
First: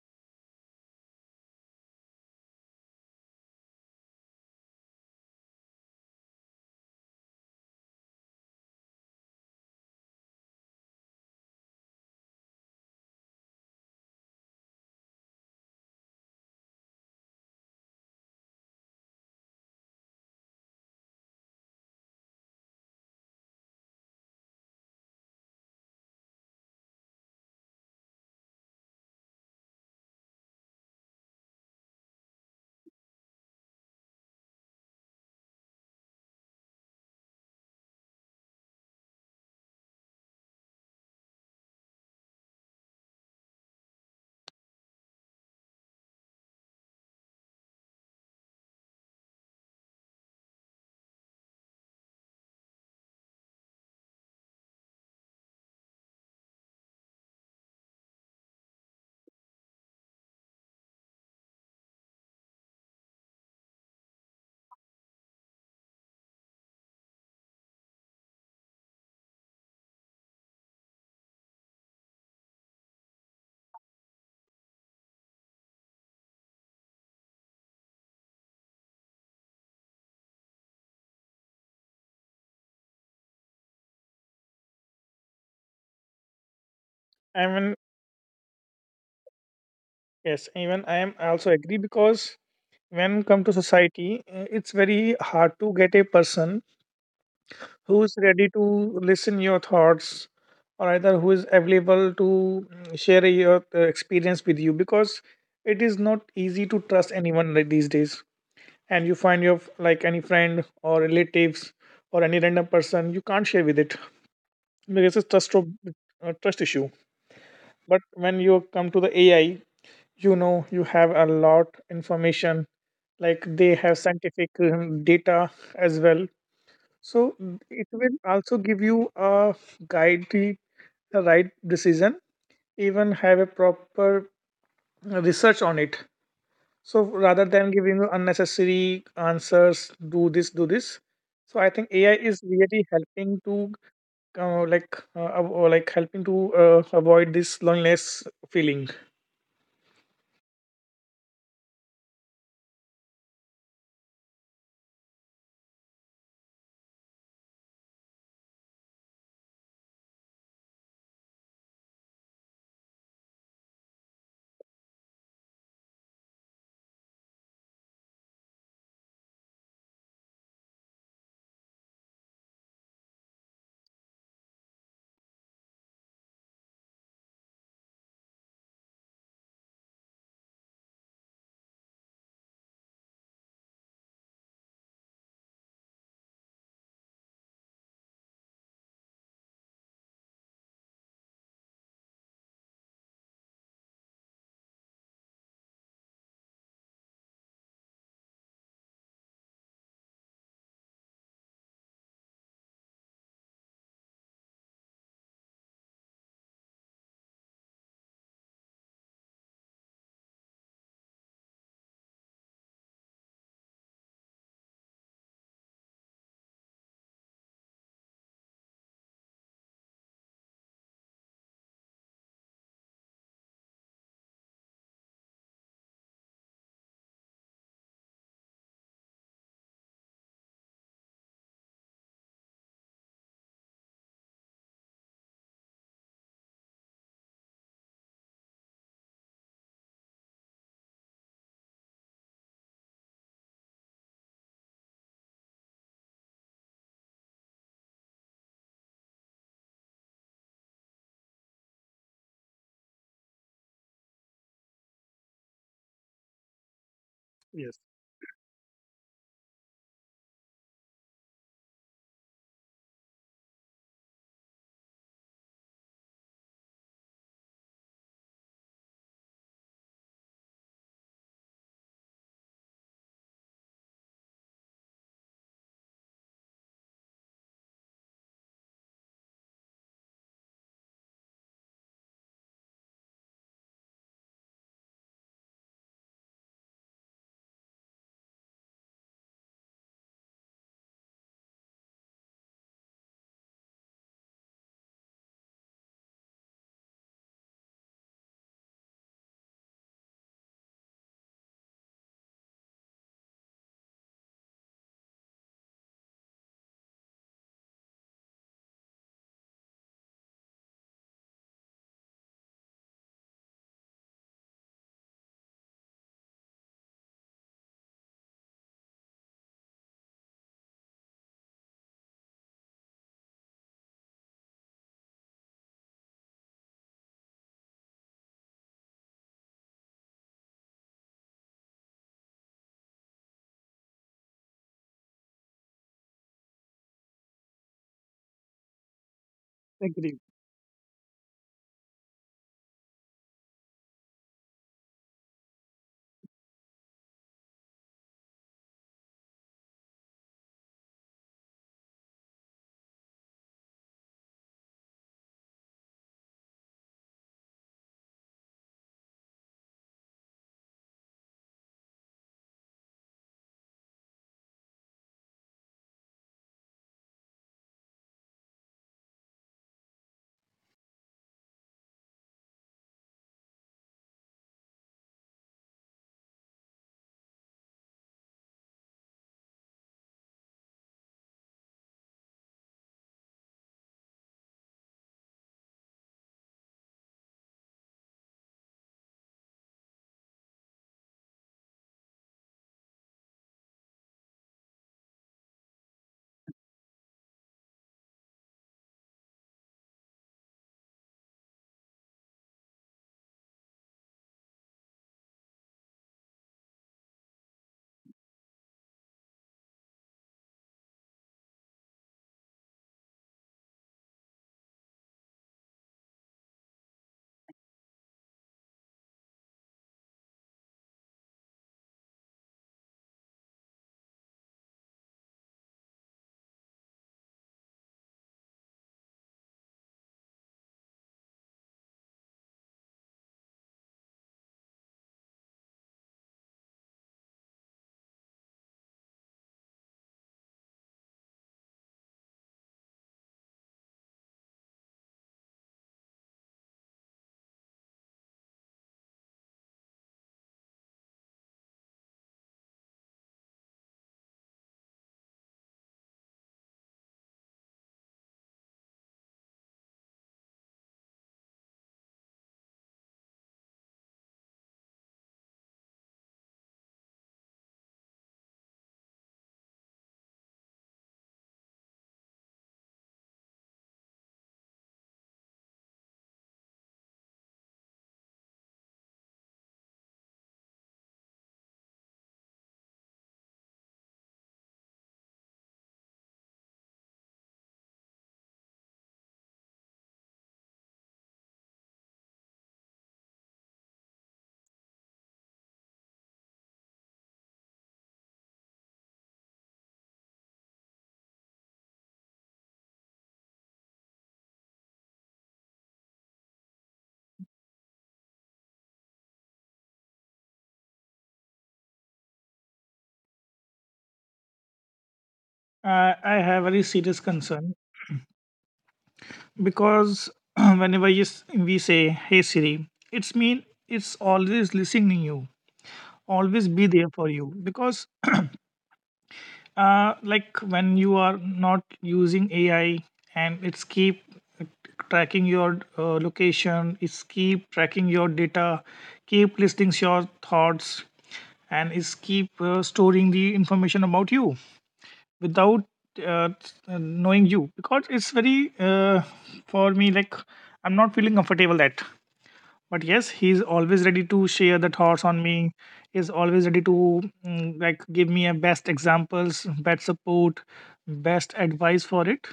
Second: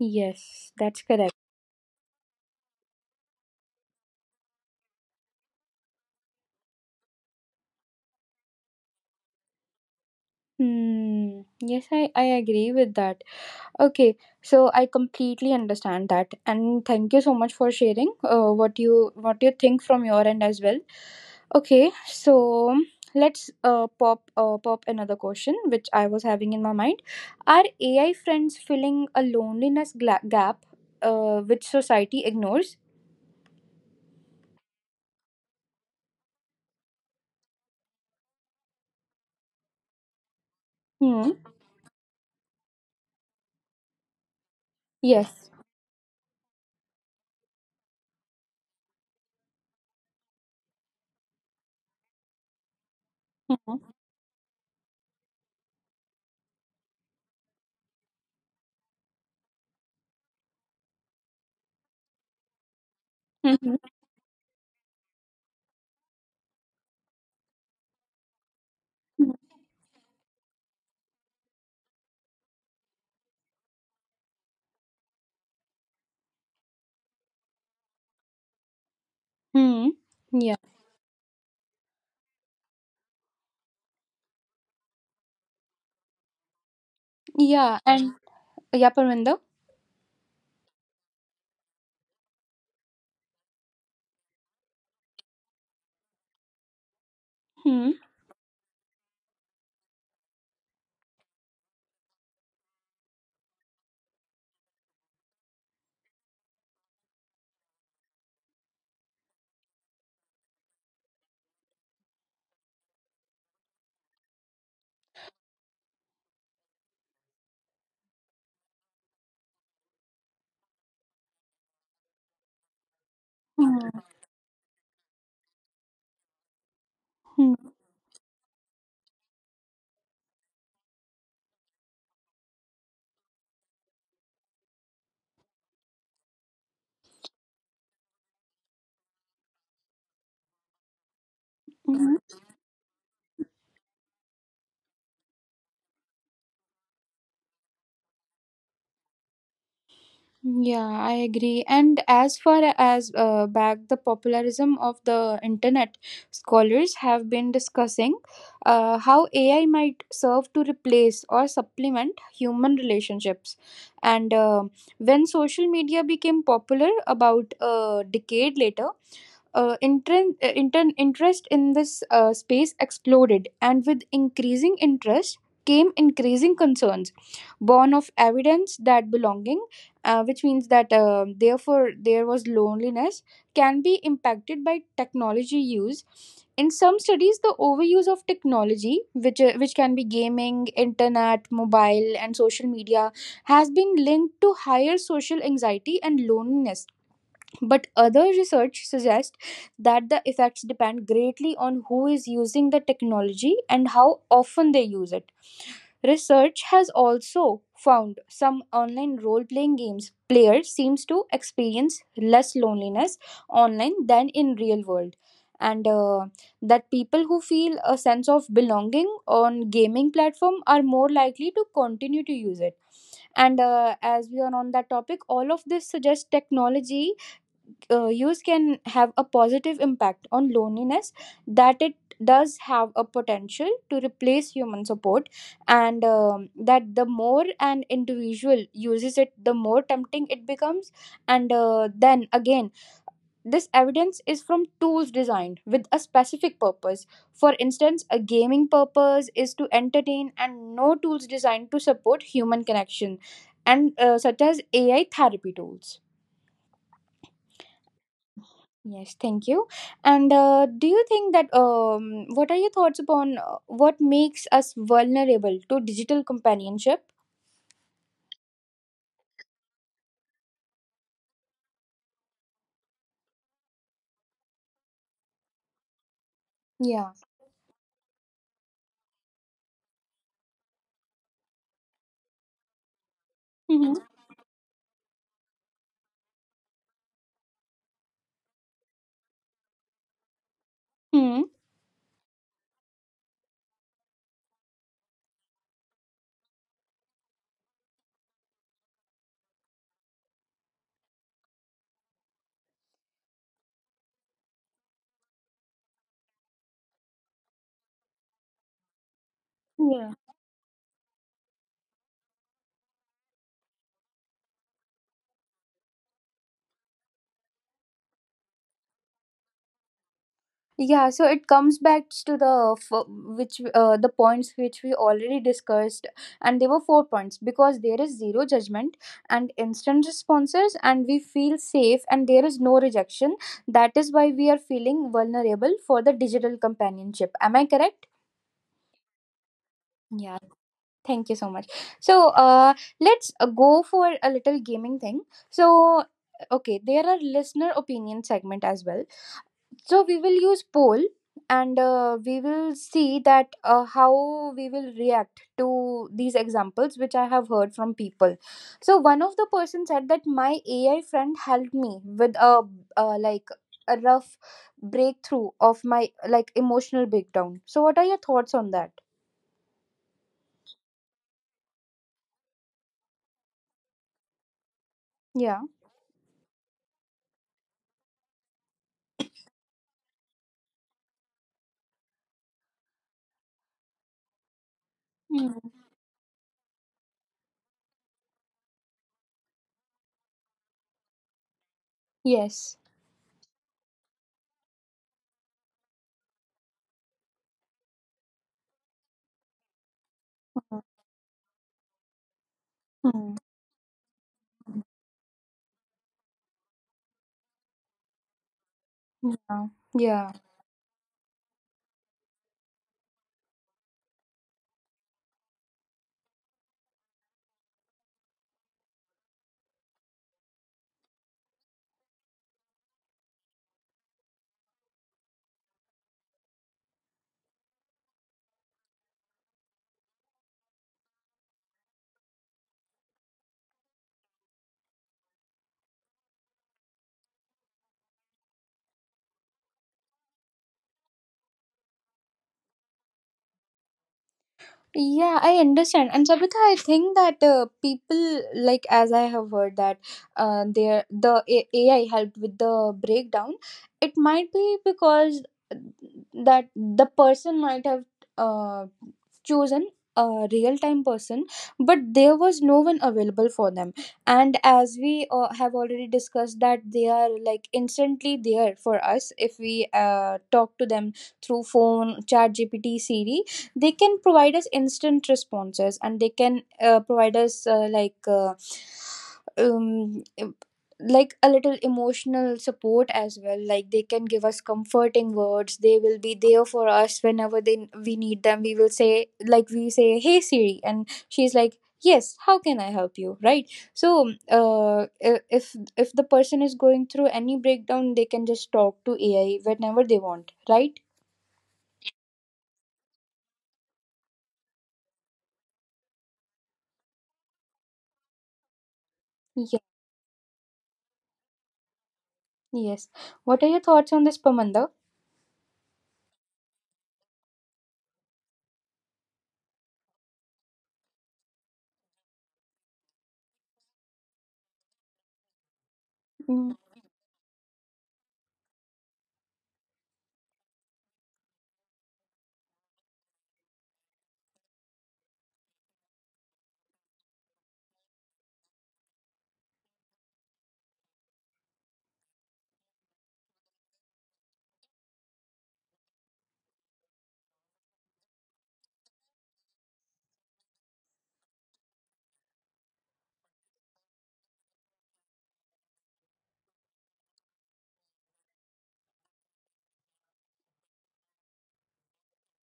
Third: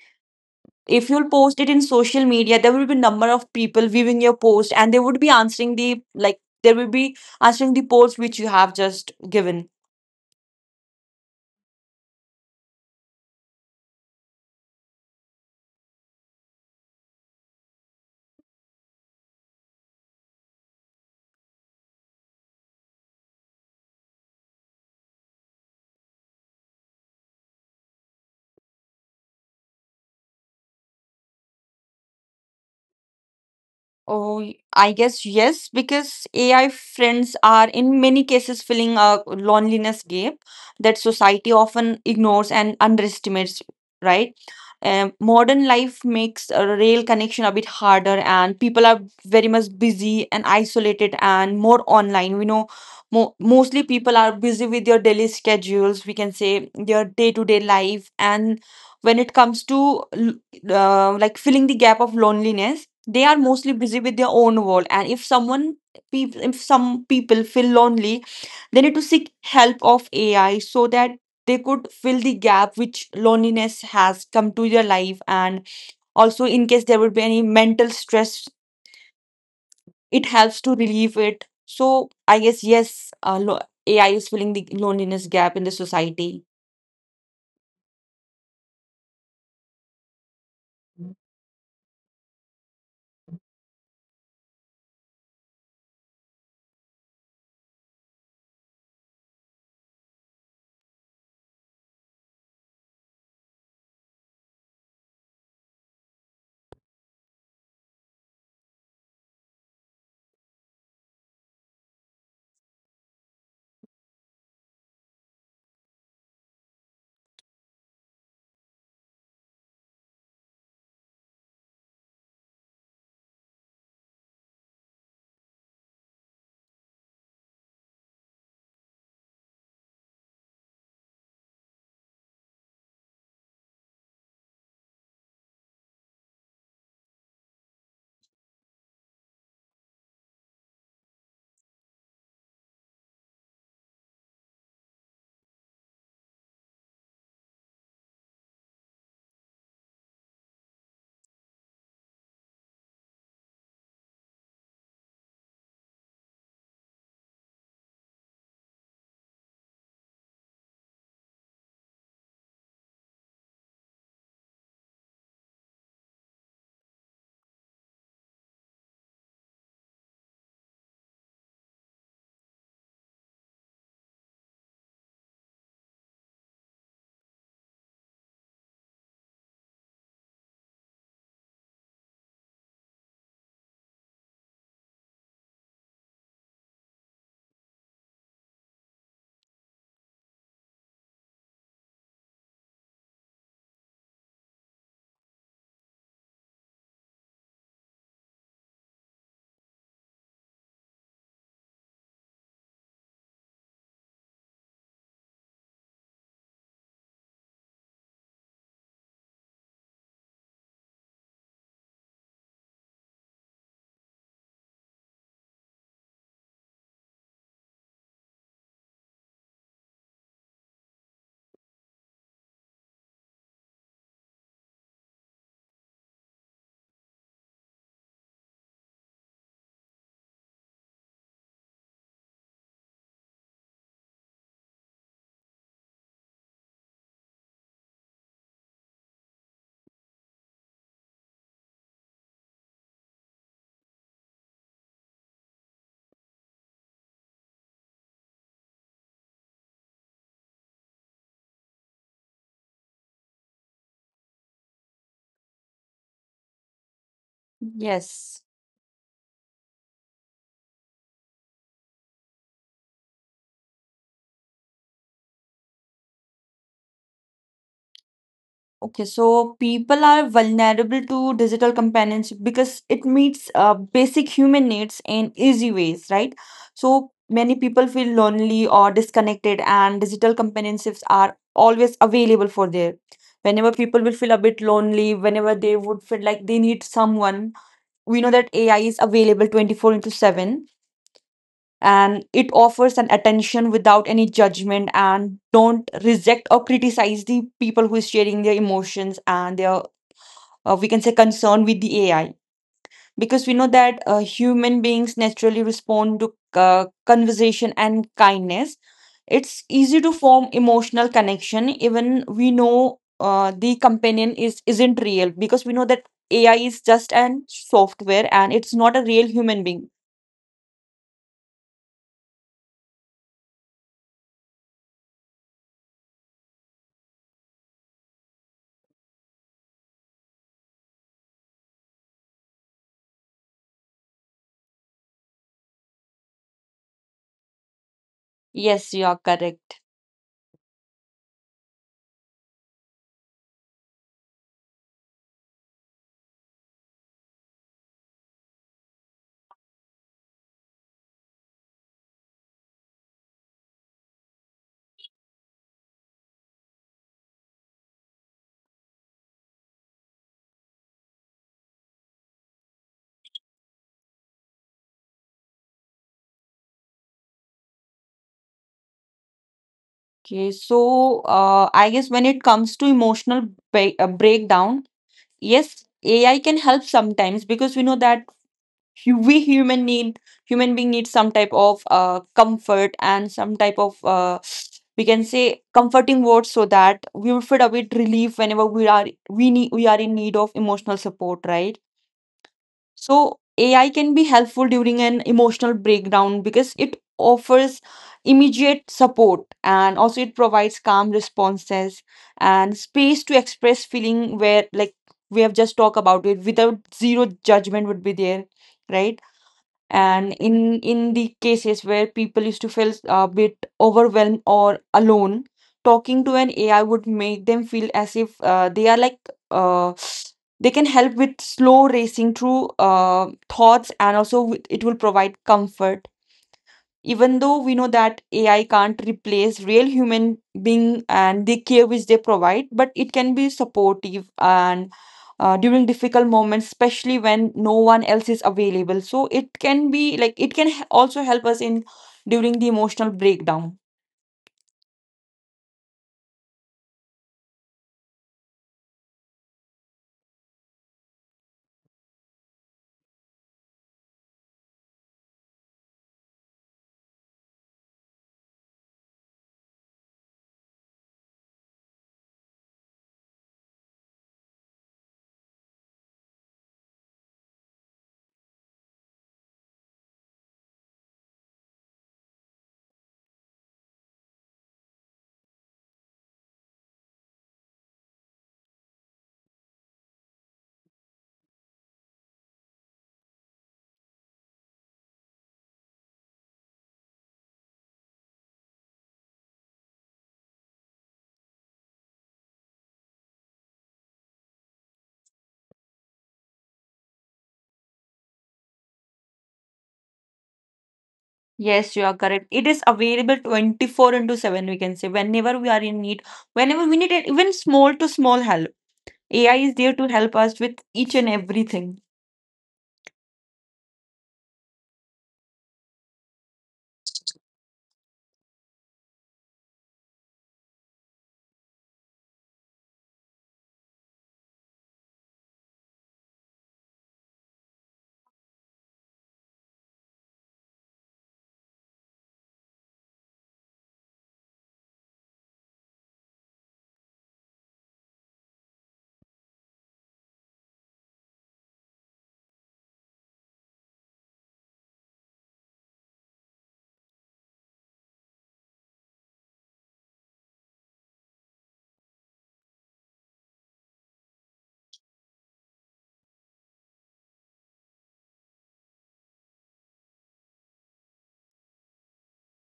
Yes, that's
If you'll
correct.
post it in social media, there will be number of people viewing your post and they would be answering the, like, there will be answering the post which you have just given.
Hmm. Yes, I agree with that. Okay, so I completely understand that, and thank you so much for sharing what you think from your end as well. Okay, so let's pop another question which I was having in my mind. Are AI friends filling a loneliness gap which society ignores?
I guess yes, because AI friends are in many cases filling a loneliness gap that
Hmm.
society often ignores and underestimates, right?
Yes.
Modern life makes a real connection a bit harder, and people are very much busy and isolated and more online. We know mo
Hmm.
mostly people are busy with their daily schedules, we can say their day-to-day life. And when it comes to like, filling the gap of loneliness, they are mostly
Hmm.
busy with their own world, and if someone, if some people feel lonely, they need to seek
Hmm.
help of AI so that they could fill the gap which loneliness has come to their life. And also in case there would be any mental stress,
Hmm,
it
hmm. Yeah.
helps to relieve it. So I guess yes, AI is filling the loneliness gap in the society.
I mean
Yeah. And yeah, Parminder.
yes, even I am also agree because when come to society, it's very hard to get a person
Hmm.
who is ready to listen your thoughts, or either who is available to share your experience with you, because it is not easy to trust anyone like these days, and you find your like any friend or relatives or any random person you can't share with it, because it's trust of, trust issue. But when you come to the AI, you know you have a lot information, like they
Hmm.
have scientific data as well, so
Hmm.
it will also give you a guide the right decision, even have a proper research on it. So rather than giving you unnecessary answers, do this, do this. So I think AI
Mhm.
is really helping to like av- or like helping to avoid this loneliness feeling.
Yeah, I agree. And as far as back the popularism of the internet, scholars have been discussing how AI might serve to replace or supplement human relationships. And when social media became popular about a decade later, interest in this space exploded, and with increasing interest came increasing concerns born of evidence that belonging, which means that therefore there was loneliness, can be impacted by technology use. In some studies, the overuse of technology, which can be gaming, internet, mobile, and social media, has been linked to higher social anxiety and loneliness, but other research suggests that the effects depend greatly on who is using the technology and how often they use it. Research has also found some online role playing games players seems to experience less loneliness online than in real world and that people who feel a sense of belonging on gaming platform are more likely to continue to use it and as we are on that topic, all of this suggests technology use can have a positive impact on loneliness, that it does have a potential to replace human support, and that the more an individual uses it, the more tempting it becomes. And uh, then again, this evidence is from tools designed with a specific purpose, for instance a gaming purpose is to entertain, and no tools designed to support human connection, and such as AI therapy tools.
Yes,
Yes.
Yes, thank you. And do you think that what are your thoughts upon what makes us vulnerable to digital companionship?
Okay, so people are vulnerable to digital companionship because it meets basic human needs in easy ways, right? So
Yeah.
many people feel lonely or disconnected, and digital companionships are always available for there. Whenever people
Mm-hmm.
will feel a bit lonely, whenever they would feel like they need someone, we know that AI is available 24 into 7,
Hmm.
and it offers an attention without any judgment and don't reject or criticize the people who is sharing their emotions and their, we can say, concern with the AI, because we know that human beings naturally respond to conversation and kindness. It's easy to
Yeah.
form emotional connection even we know the companion is isn't real, because we know that AI is just an software and it's not a real human being.
Yeah. So it comes back to which the points which we already discussed, and there were 4 points, because there is zero judgment and instant responses, and we feel safe, and there is no rejection. That is why we are feeling vulnerable for the digital companionship. Am I correct?
Yes, you are correct.
agree.
Yeah, thank you so much. So, let's go for a little gaming thing. So, okay, there are listener opinion segment as well. So we will use poll and we will see that how we will react to these examples which I have heard from people. So one of the person said that my AI friend helped me with a uh, like a rough breakthrough of my like emotional breakdown. So what are your thoughts on that?
Okay, so I guess when it comes to emotional breakdown,
Yeah.
yes, AI can help sometimes because we know that we human need, human being need some type of comfort and some type of, we can say,
Mm.
comforting words, so that we would feel a bit relief whenever we are, we need, we are in need of emotional support, right?
Yes.
So AI can be helpful during an emotional breakdown because it offers immediate support and also it provides calm responses and space to
Mm.
express feeling where, like we have just talked about it, without, zero judgment would be there, right?
Yeah.
And
Yeah.
in the cases where people used to feel a bit overwhelmed or alone, talking to an AI would make them feel as if they are like, uh, they can help with slow racing through thoughts, and also with, it will provide comfort. Even though we know that AI can't replace real human being and the care which they provide, but it can be supportive and during difficult moments, especially when no one else is available. So it can be like, it can also help us in during the emotional breakdown.
Yeah, I understand. And Sabita, I think that people, like as I have heard that AI helped with the breakdown. It might be because that the person might have uh, chosen a real-time person, but there was no one available for them. And as we have already discussed, that they are like instantly there for us if we talk to them through phone, chat GPT, Siri, they can provide us instant responses and they can provide us um, like a little emotional support as well. Like, they can give us comforting words, they will be there for us whenever they we need them. We will say, like we say, hey Siri, and she's like, yes, how can I help you, right? So if the person is going through any breakdown, they can just talk to AI whenever they want, right?
Yes, you are correct. It is available 24 into 7, we can say, whenever we are in need, whenever we need it, even small to small help. AI is
Yeah.
there to help us with each and everything.
Yes. What are your thoughts on this, Pamanda?
I have very serious concern because (clears throat) whenever you, we say, "Hey Siri," it's mean it's always listening you, always
Mm,
be there for you, because like when you are not using AI, and it's keep tracking your location, it's keep tracking your data, keep listing your thoughts, and it's keep storing the information about you without uh, knowing you, because it's very for me like I'm not feeling comfortable that, but yes, he's always ready to share the thoughts on me, is always ready to like give me a best examples, best support, best advice for it.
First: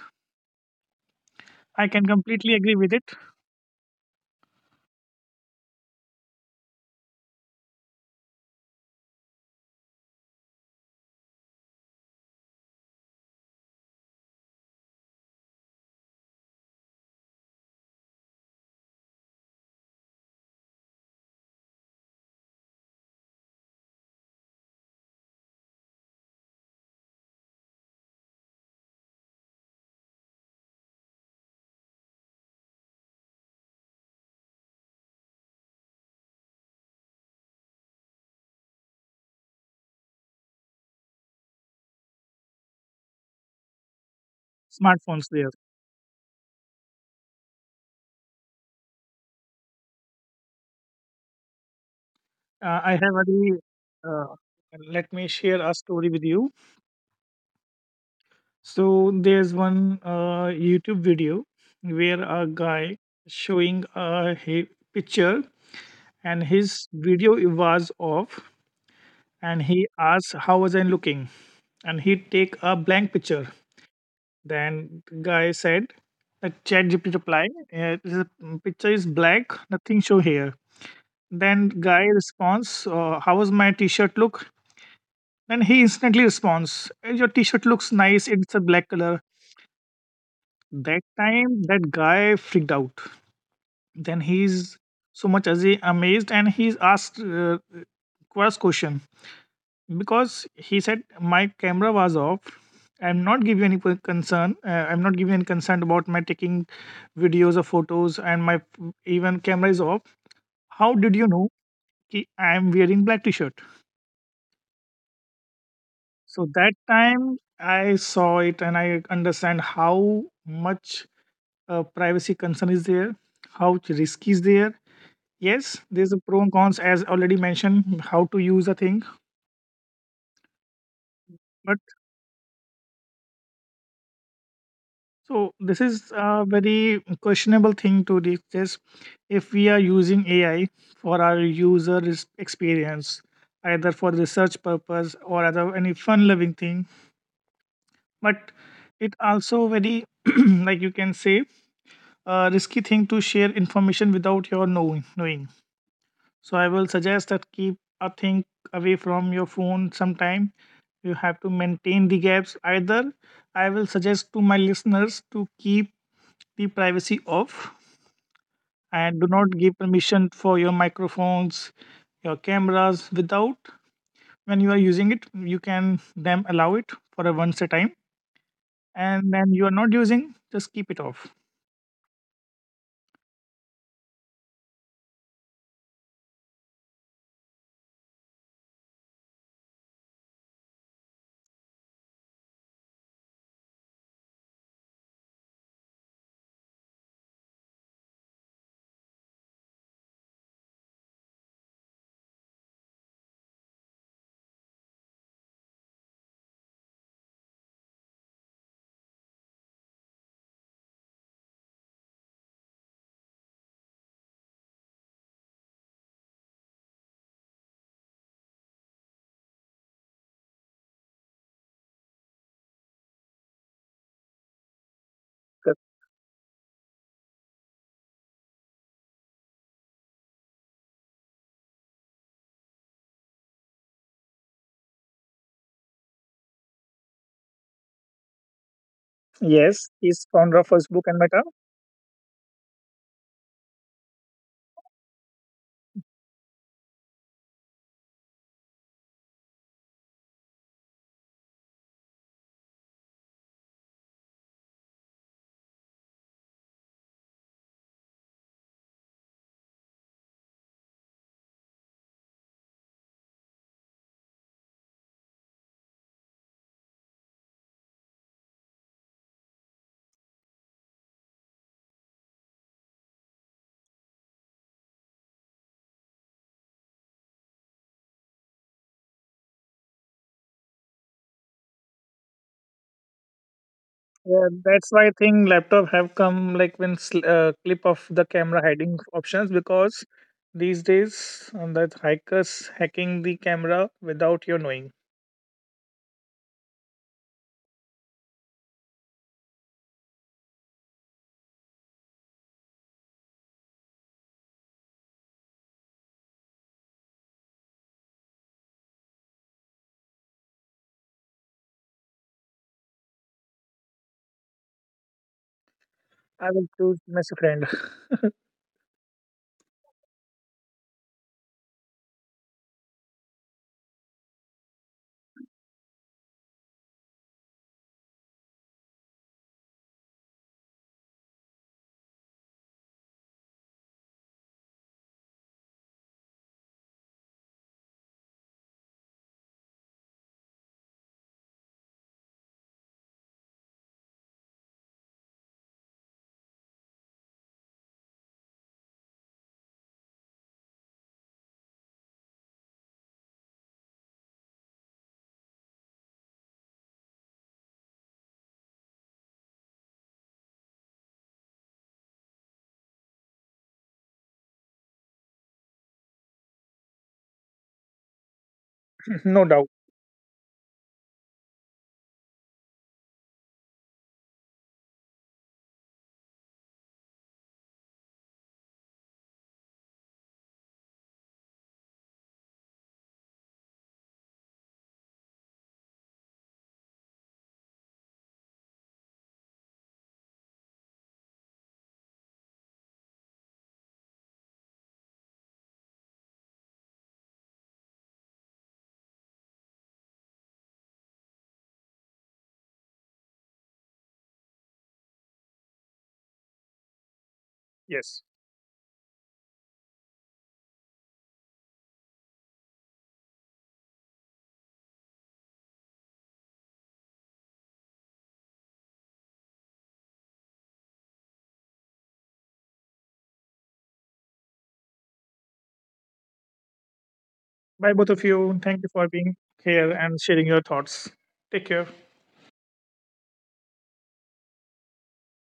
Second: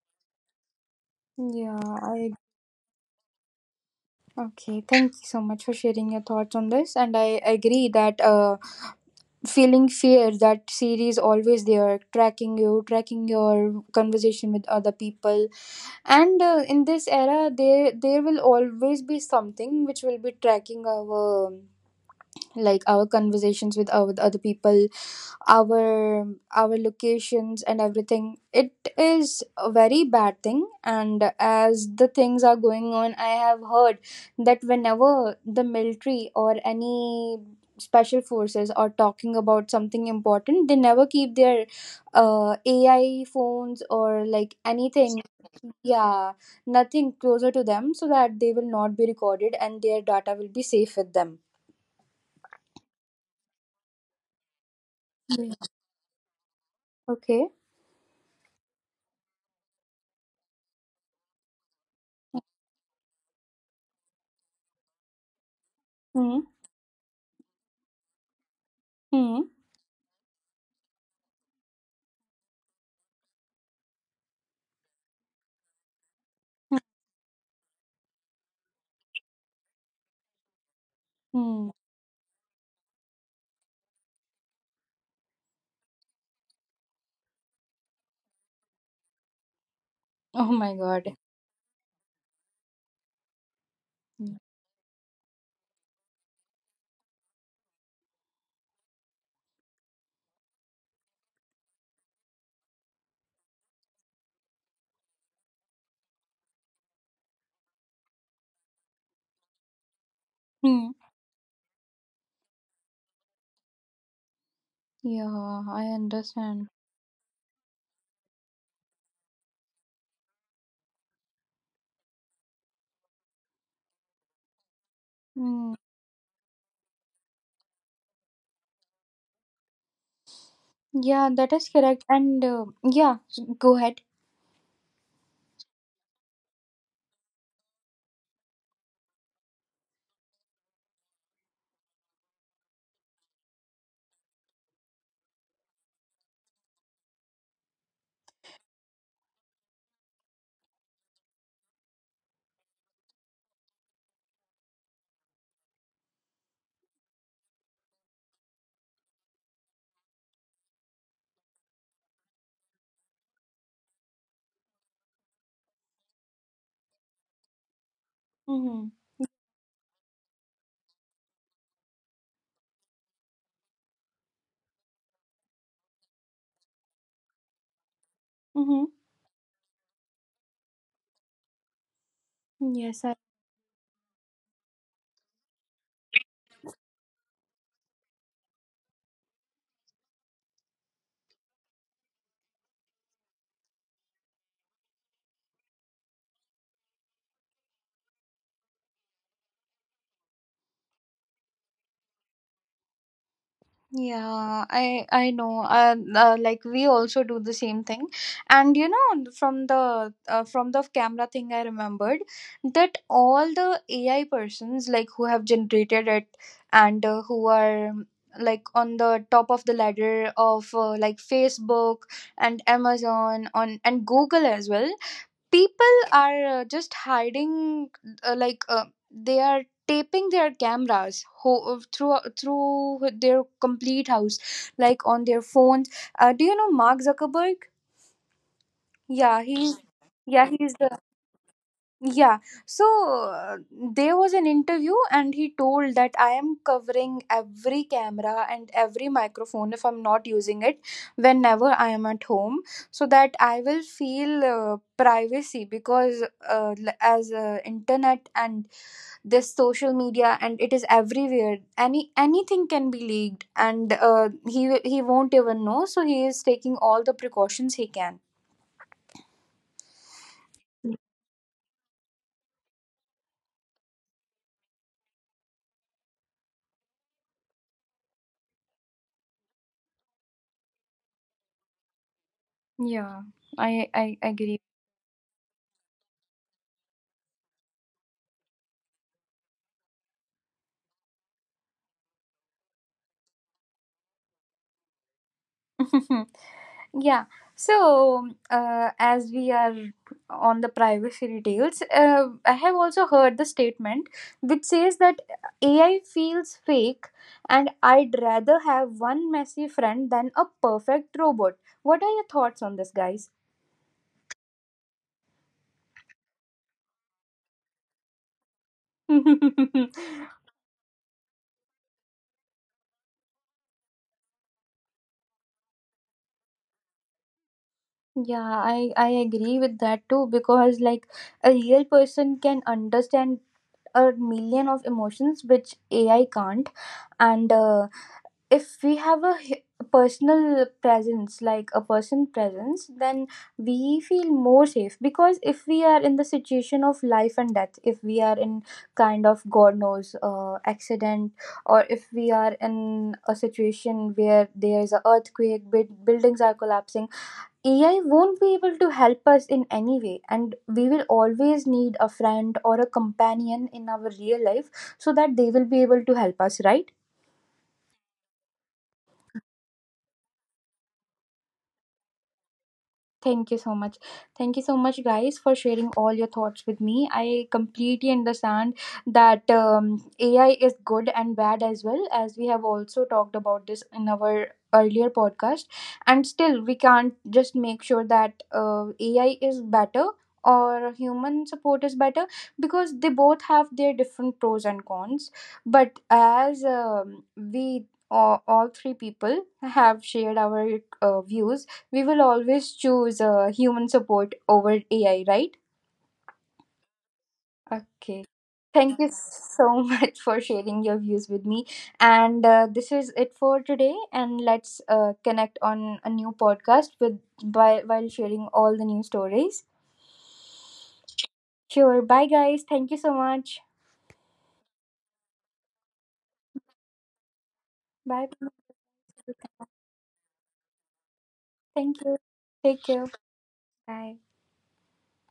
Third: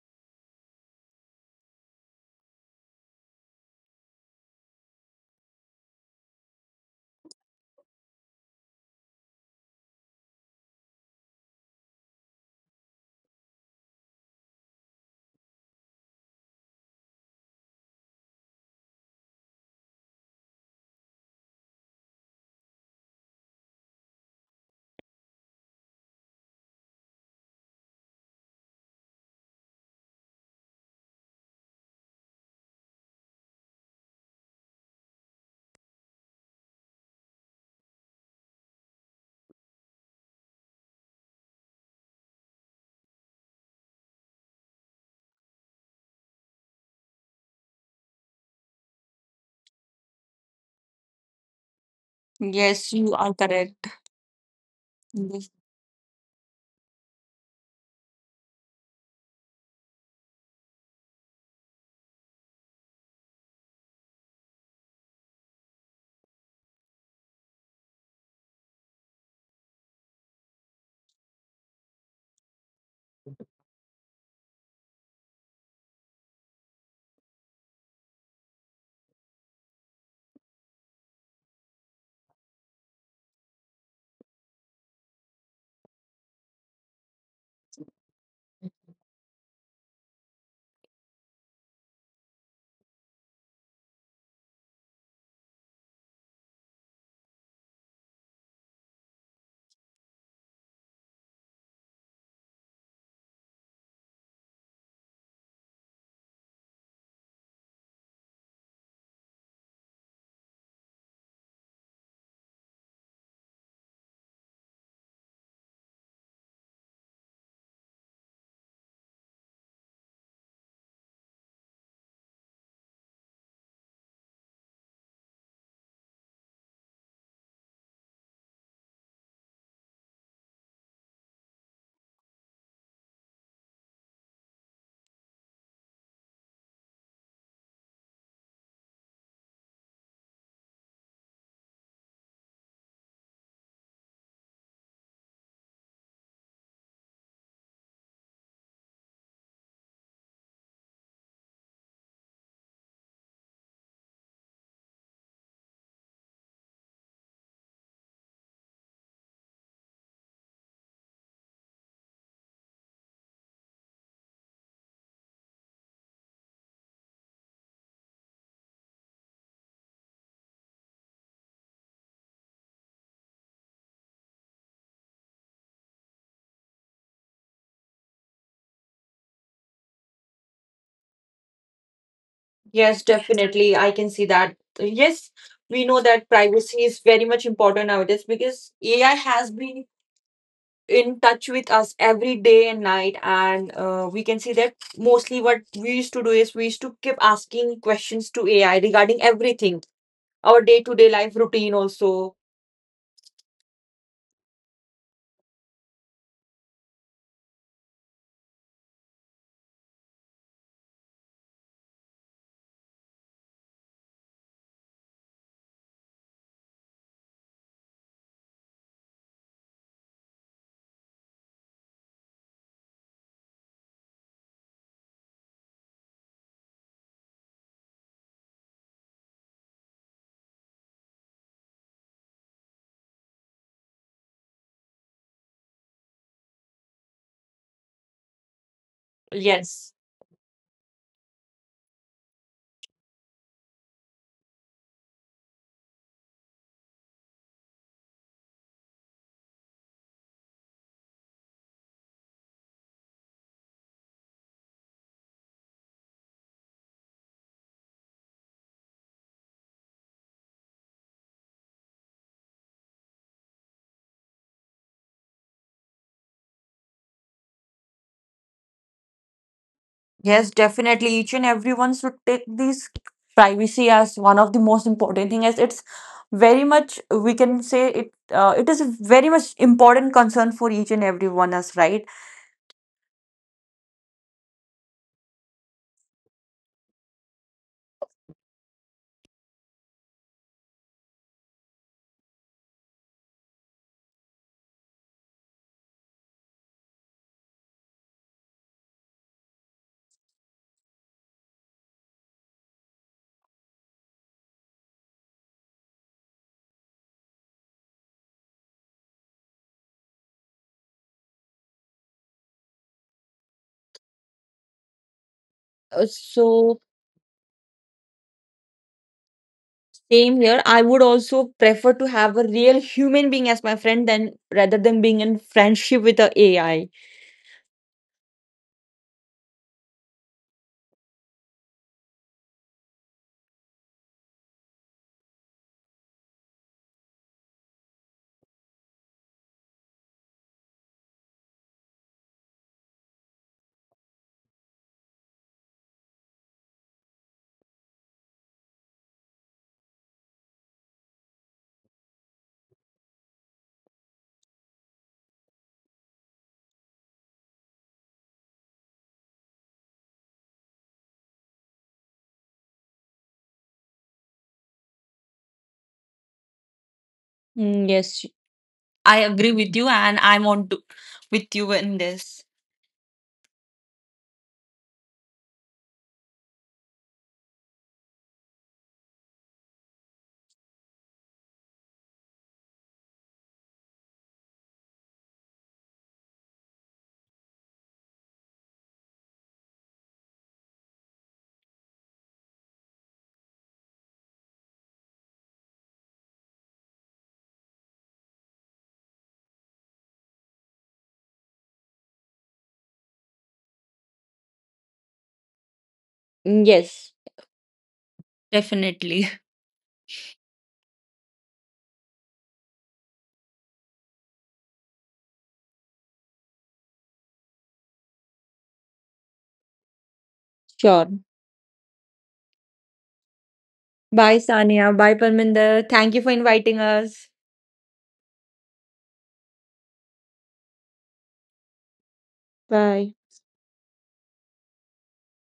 yeah,
I can
I
completely agree with it.
okay. Thank you so much for sharing your thoughts on this, and I agree that feeling fear that series always there, tracking you, tracking your conversation with other people, and in this era, there will always be something which will be tracking our, like, our conversations with our with other people, our our locations and everything. It is a very bad thing, and as the things are going on, I have heard that whenever the military or any special forces are talking about something important, they never keep their AI phones or like
Smartphones
anything,
there.
yeah, nothing closer to them, so that they will not be recorded and their data will be safe with them.
I
Yes,
have a
you are correct.
uh, let me share
Yes.
a
Yeah.
story with you.
Okay.
So there's one YouTube video where a guy showing a picture, and
Hmm.
his video was off, and he asked how was I looking, and he take a blank picture. Then guy said, the chat GPT reply, the picture is black, nothing show here." Then
Hmm.
guy responds, how was my t-shirt look? Then he instantly responds, "Eh, your t-shirt looks nice, it's a black color."
Oh my
That
god.
time, that guy freaked out. Then he's so much as he amazed, and he's asked first question, because he said my camera was off, I'm not giving any per- concern, I'm not giving any concern about my taking videos or photos, and even camera is off, how
Hmm.
did you know ki I'm wearing black t-shirt?
Yeah, I
So that
understand.
time I saw it and I understand how much privacy concern is there, how risky is there. Yes,
Mm.
there's a pro and cons as already mentioned how to use the thing,
Yeah, that
but.
is correct. And yeah, go ahead.
So this is a very questionable thing to discuss, if we are using AI for our user experience, either for research purpose or other any fun-loving thing. But it also very (clears throat) like you can say a risky thing to share information without your knowing. Knowing. So I will suggest that keep a thing away from your phone sometime. You have to maintain the gaps. Either I will suggest to my listeners to keep the privacy off,
Mm-hmm.
and do not give permission for your microphones, your cameras without when you are using it. You can then allow it for a once a time,
Mm-hmm.
and then you are not using, just keep it off.
Yes,
Yes,
definitely. I can see that. Yes, we know that privacy is very much important nowadays because AI has been in touch with us every day and night. And we can see that mostly what we used to do is we used to keep asking questions to AI regarding everything, our day to day life routine also.
yeah, I know. Like, we also do the same thing, and you know from the camera thing, I remembered that all the AI persons, like who have generated it and who are like on the top of the ladder of like Facebook and Amazon on and Google as well, people are just hiding uh, like uh, they are taping their cameras through their complete house, like on their phones. Do you know Mark Zuckerberg? Yeah,
Yes,
he's,
Yes.
he's founder of
yeah, he's,
Facebook and Meta.
yeah. So, there was an interview, and he told that I am covering every camera and every microphone if I'm not using it, whenever I am at home, so that I will feel privacy, because l- as internet and this social media and it is everywhere. Anything can be leaked, and he won't even know. So he is taking all the precautions he can.
Yes, definitely. Each and everyone should take this privacy as one of the most important thing, as it's very much, we can say, it it is a very much important concern for each and everyone us, right?
Yeah, I
Yeah,
agree.
that's why I think laptop have come like when clip of the camera hiding options, because these days that hackers hacking the camera without your knowing.
(laughs) Yeah. So, as we are on the privacy details, I have also heard the statement which says that AI feels fake and I'd rather have one messy friend than a perfect robot. What are your thoughts on this, guys?
Uh,
I will
so
choose messy friend,
same here.
(laughs)
I would also prefer to have a real human being as my friend than, rather than being in friendship with a AI.
Yeah, I agree with that too, because like a real person can understand a million of emotions which AI can't, and if we have a personal presence, like a person presence, then we feel more safe. Because if we are in the situation of life and death, if we are in kind of god knows accident, or if we are in a situation where there is a earthquake, buildings are collapsing, AI won't be able to help us in any way, and we will always need a friend or a companion in our real life, so that they will be able to help us, right?
Mm, yes,
(laughs)
I
no
agree
doubt.
with you, and I'm on to, with you in this.
Thank you so much. Thank you so much, guys, for sharing all your thoughts with me. I completely understand that AI is good and bad as well, as we have also talked about this in our earlier podcast. And still, we can't just make sure that AI is better or human support is better, because they both have their different pros and cons. But as we all three people have shared our views, we will always choose human support over AI, right?
Yes.
Yes.
Okay. Thank you
Definitely.
so (laughs) much for sharing your views with me. And this is it for today. And let's connect on a new podcast with by, while sharing all the new stories.
(laughs) Sure.
Sure. Bye, guys. Thank you so much.
Bye, Sania. Bye, Parminder. Thank you for inviting us.
Bye, both of
Bye.
you. Thank you for being here and sharing your thoughts. Take care.
Thank you. Take
Bye.
care. Bye.